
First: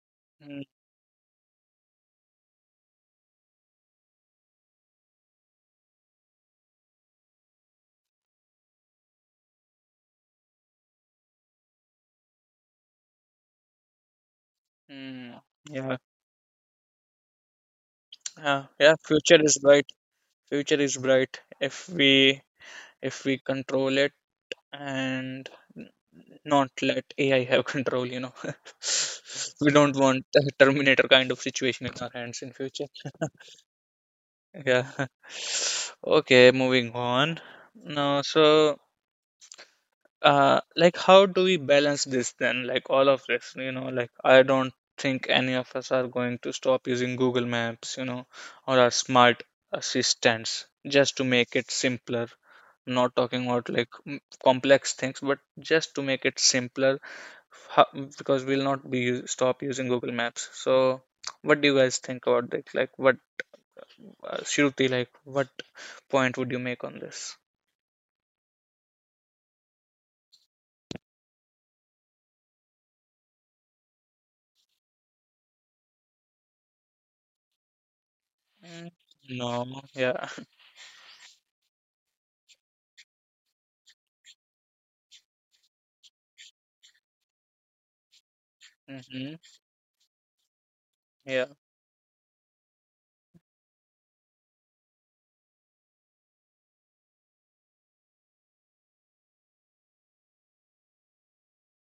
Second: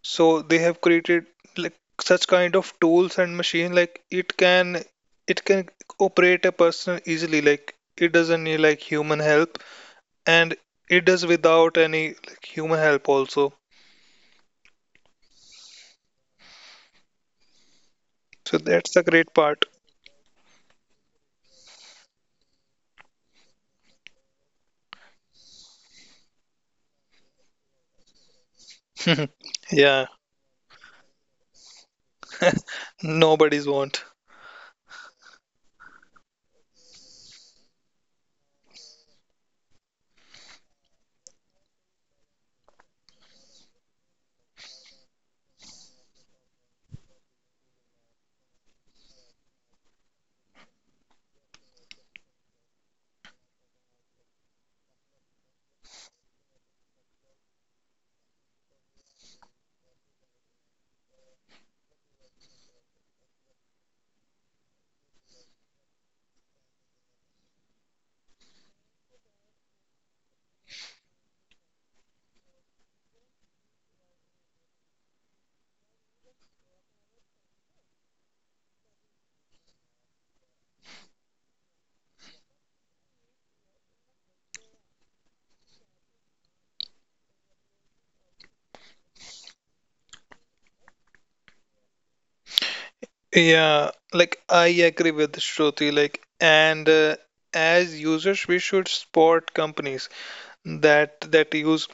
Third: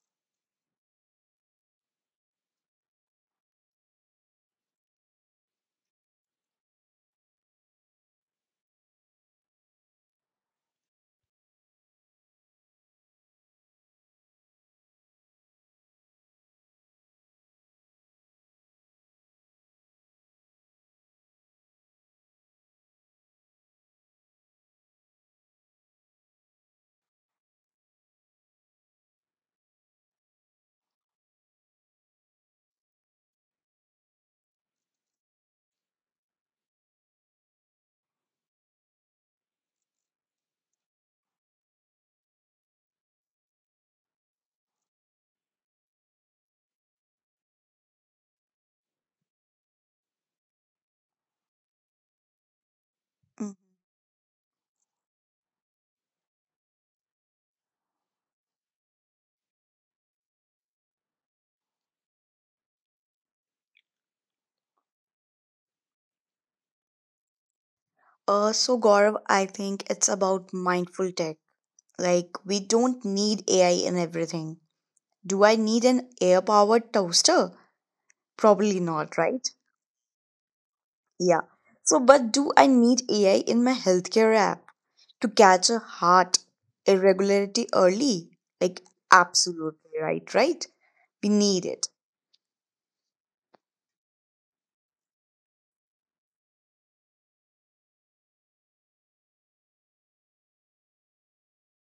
So they have created like such kind of tools and machine, like it can operate a person easily. Like it doesn't need like human help, and it does without any like human help also.
Hmm. Yeah.
So
Yeah, yeah,
that's the great
future is
part.
bright. Future is bright if we, if we control it and n- not let AI have control, you know. We don't
Yeah.
want a Terminator kind of situation in our hands in future.
Nobody's want.
Yeah. Okay, moving on. Now, so like how do we balance this then, like all of this, you know, like I don't think any of us are going to stop using Google Maps, you know, or our smart assistants just to make it simpler, not talking
mm.
about like complex things but just to make it simpler, because we'll not be stop using Google Maps. So what do you guys think about this, like what, Shruti, like what point would you make on this?
So Gaurav, I think it's about mindful tech. Like we don't need AI in everything. Do I need an air powered toaster? Probably
Mm,
not, right?
no, yeah.
Yeah. So, but do I need AI in my healthcare app to catch a heart irregularity early? Like,
Hmm.
absolutely right, right? We
Yeah.
need it.
Yeah, like I agree with Shruti. Like, and as users, we should spot companies that use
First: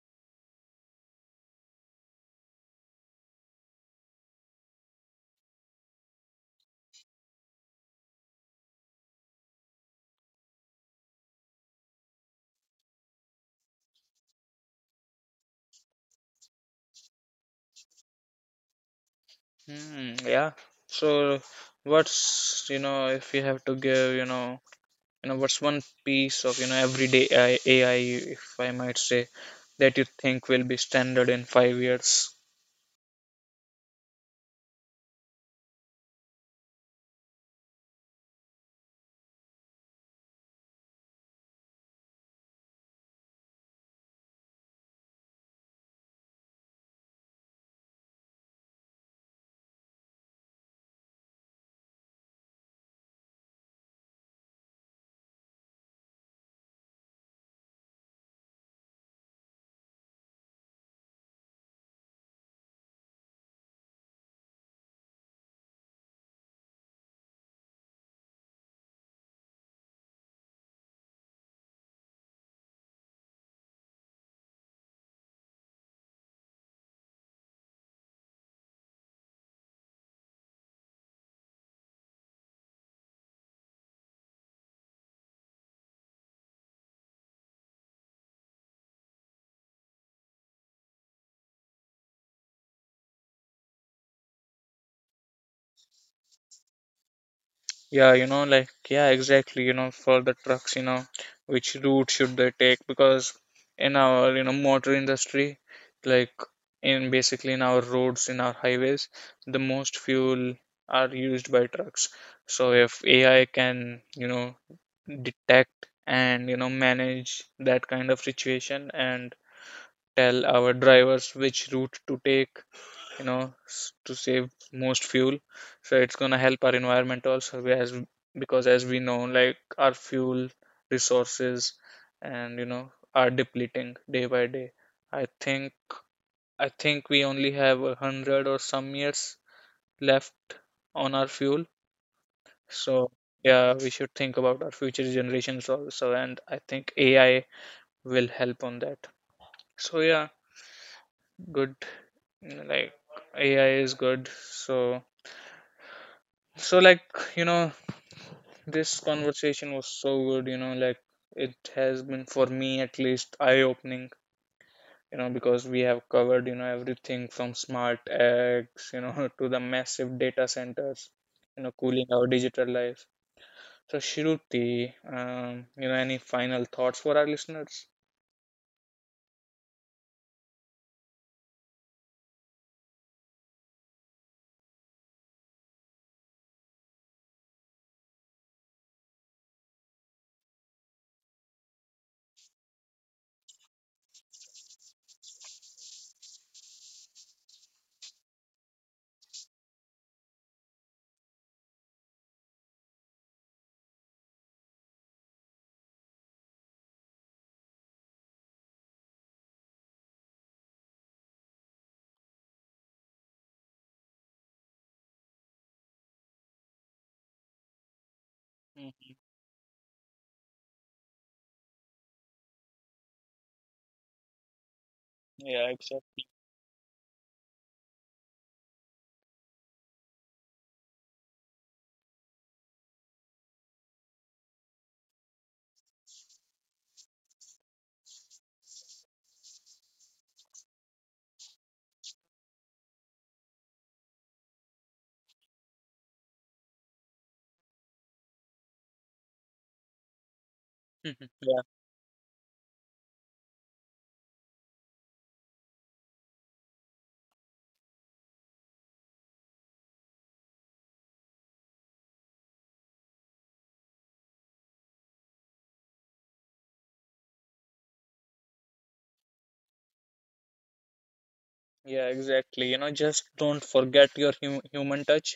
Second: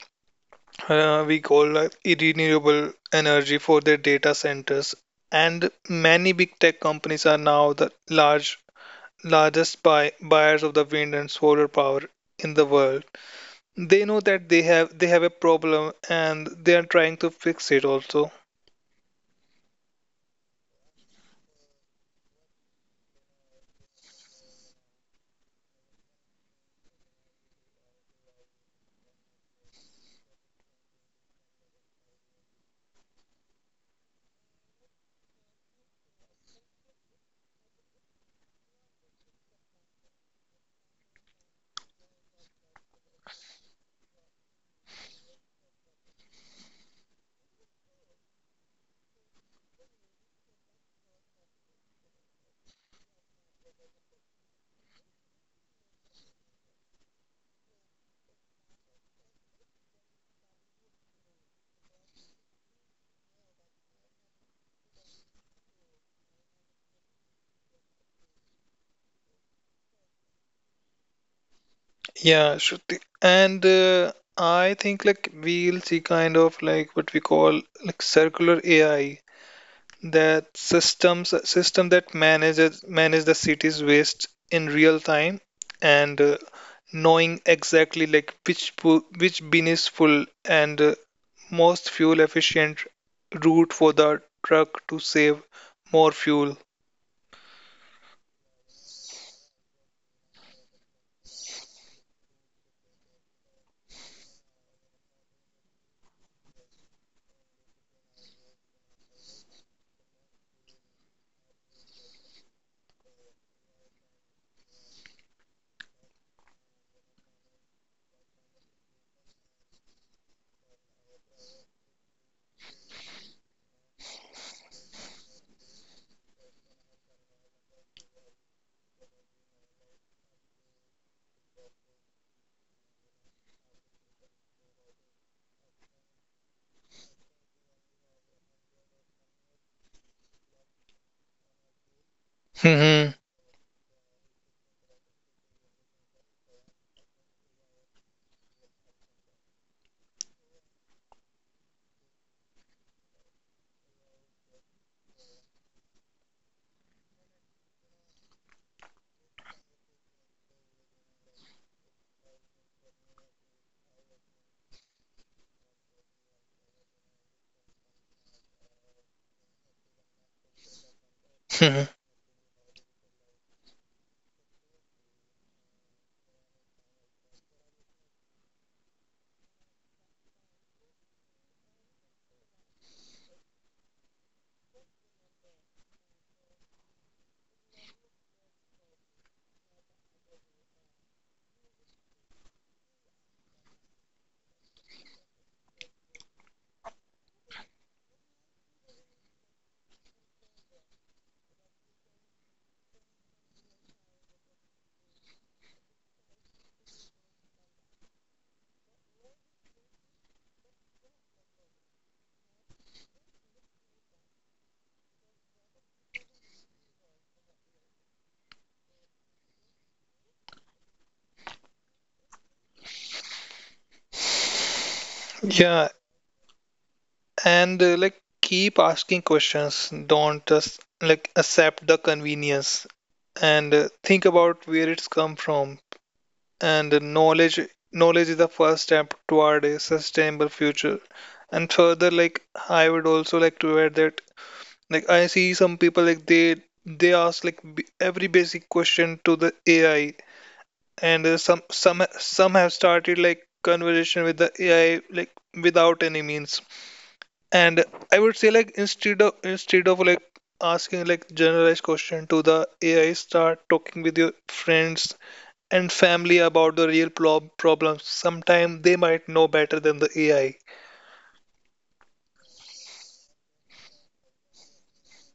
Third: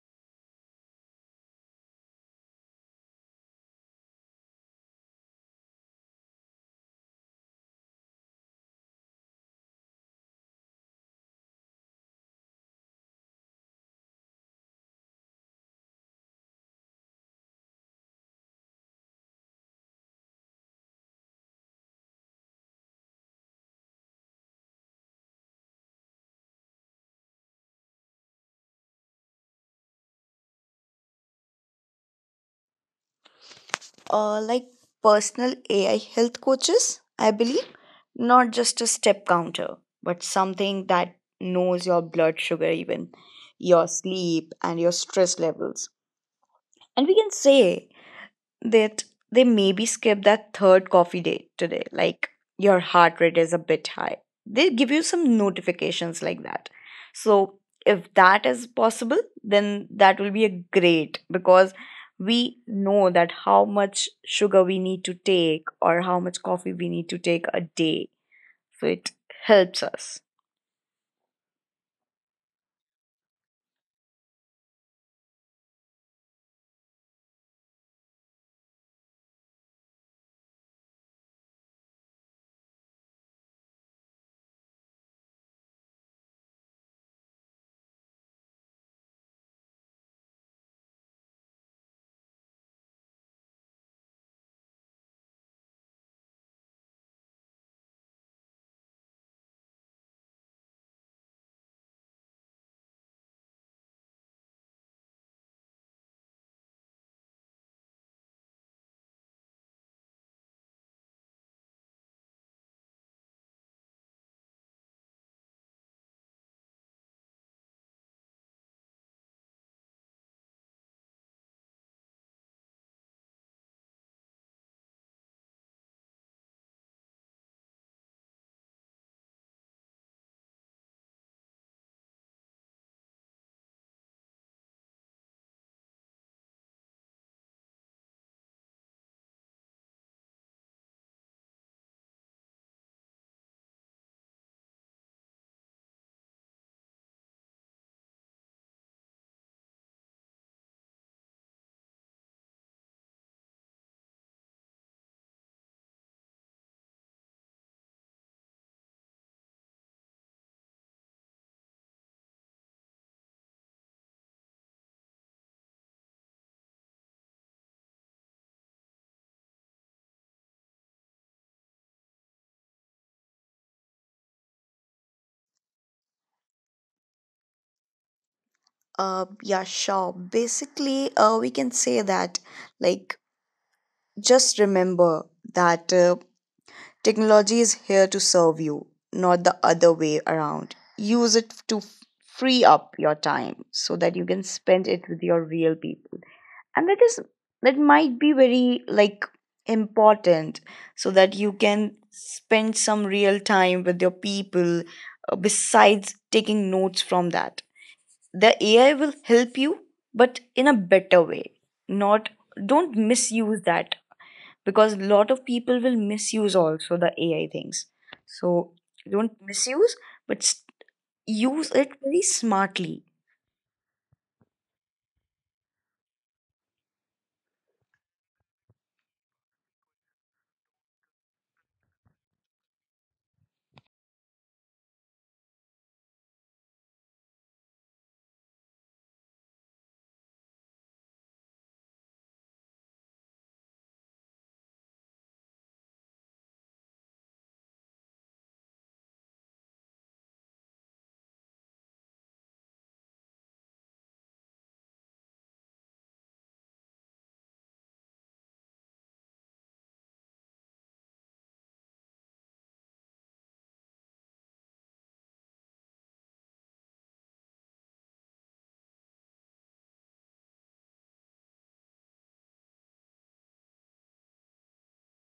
we call renewable energy for their data centers. And many big tech companies are now the large largest buyers of the wind and solar power in the world. They know that they have a problem, and they are trying to fix it also.
Hmm. Yeah. So, what's, you know, if you have to give, you know, what's one piece of, you know, everyday AI, if I might say, that you think will be standard in 5 years?
Like personal AI health coaches, I believe, not just a step counter, but something that knows your blood sugar, even your sleep and your stress levels. And we can say that they maybe skip that third coffee date today, like your heart rate is a bit high. They give you some notifications like that. So, if that is possible, then that will be a great, because we know that how much sugar we need to take or how much coffee we need to take a day. So, it helps us.
Yeah, Shruti. And I think like we'll see kind of like what we call like circular AI, that system that manage the city's waste in real time. And knowing exactly like which which bin is full, and most fuel efficient route for the truck to save more fuel.
Yeah, you know, like yeah, exactly. You know, for the trucks, you know, which route should they take? Because in our, you know, motor industry, like in basically in our roads, in our highways, the most fuel are used by trucks. So if AI can, you know, detect and you know manage that kind of situation and tell our drivers which route to take, you know, to save most fuel. So it's going to help our environment also, as because as we know like our fuel resources and, you know, are depleting day by day. I think i think we only have a hundred or some years left on our fuel.
Mhm,
So yeah, we should think about our future generations also, and I think AI will help on that. So yeah, good. Like AI is good. So so like, you know, this conversation was so good. You know, like it has been for me, at least, eye opening. You know, because we have covered, you know, everything from smart eggs, you know, to the massive data centers, you know,
mhm.
cooling our digital life. So, Shruti, you know, any final thoughts for our listeners?
Yeah, sure. Basically, we can say that, like, just remember that technology is here to serve you, not the other way around. Use it to free up your time so that you can spend it with your real people. And that is that might be very like important, so that you can spend some real time with your people, besides taking notes from that. The AI will help you, but in a better way. Not don't misuse that, because a lot of people will misuse also the AI things. So
Mhm.
don't misuse, but use it very smartly.
Yeah,
Yeah,
exactly.
and like keep asking questions. Don't just like accept the convenience, and think about where it's come from. And knowledge is the first step toward a sustainable future. And further like I would also like to add that like I see some people like they ask like every basic question to the AI. And
Mhm. Yeah.
some have started like conversation with the AI, like without any means. And I would say like instead of like asking like generalized question to the ai, start talking with your friends and family about the real problems. Sometimes they might know better than the AI.
Yeah, exactly. You know, just don't forget your human touch.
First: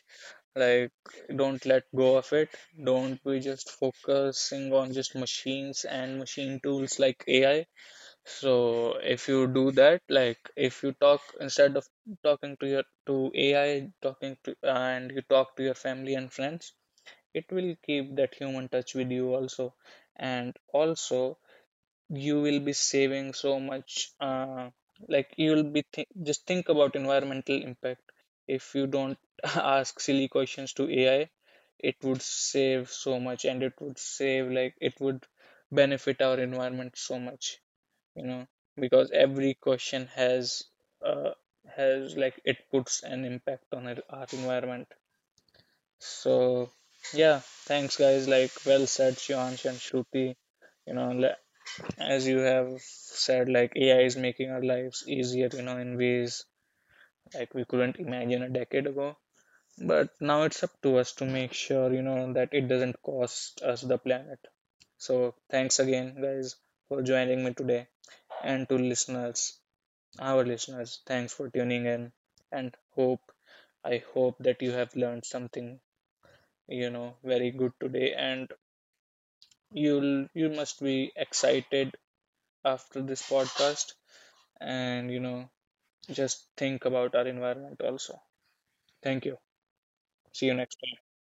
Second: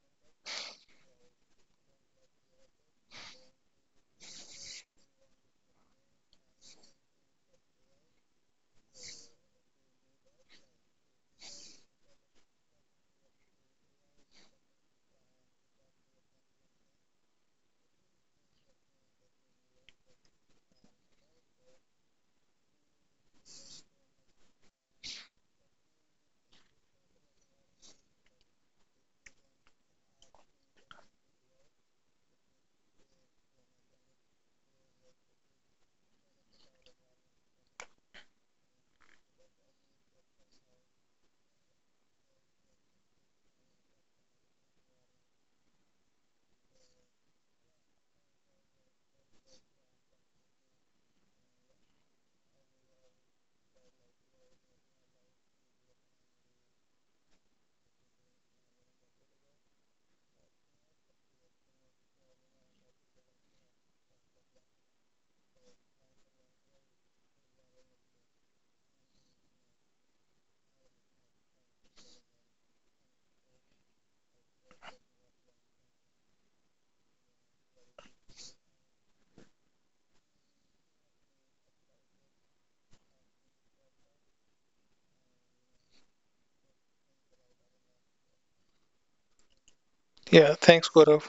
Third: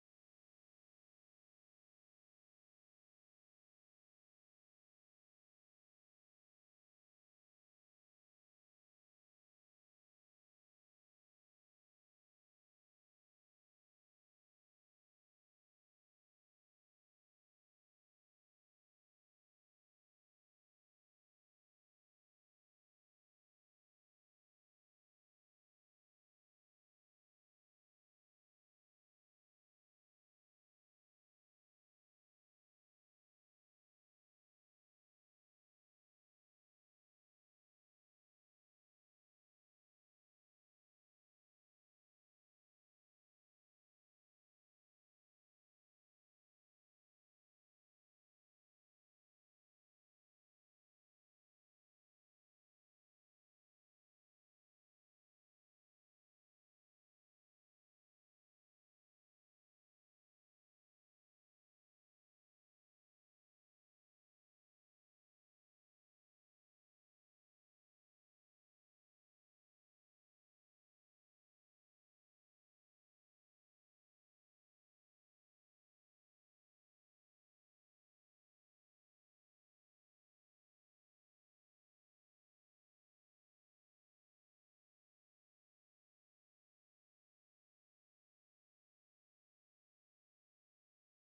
Like, don't let go of it. Don't be just focusing on just machines and machine tools like AI. So, if you do that, like, if you talk instead of talking to your to AI, talking to and you talk to your family and friends, it will keep that human touch with you also. And also you will be saving so much, like you will be just think about environmental impact if you don't ask silly questions to AI. It would save so much and it would save, like it would benefit our environment so much, you know, because every question has uh, has, like it puts an impact on our environment. So yeah, thanks guys. Like well said, Shivansh and Shruti. You know, as you have said, like AI is making our lives easier, you know, in ways like we couldn't imagine a decade ago. But now it's up to us to make sure, you know, that it doesn't cost us the planet. So thanks again, guys, for joining me today, and to listeners, our listeners. Thanks for tuning in, and hope I hope that you have learned something, you know, very good today. And you must be excited after this podcast, and you know, just think about our environment also. Thank you. See
Yeah,
you next
thanks,
time.
Gaurav.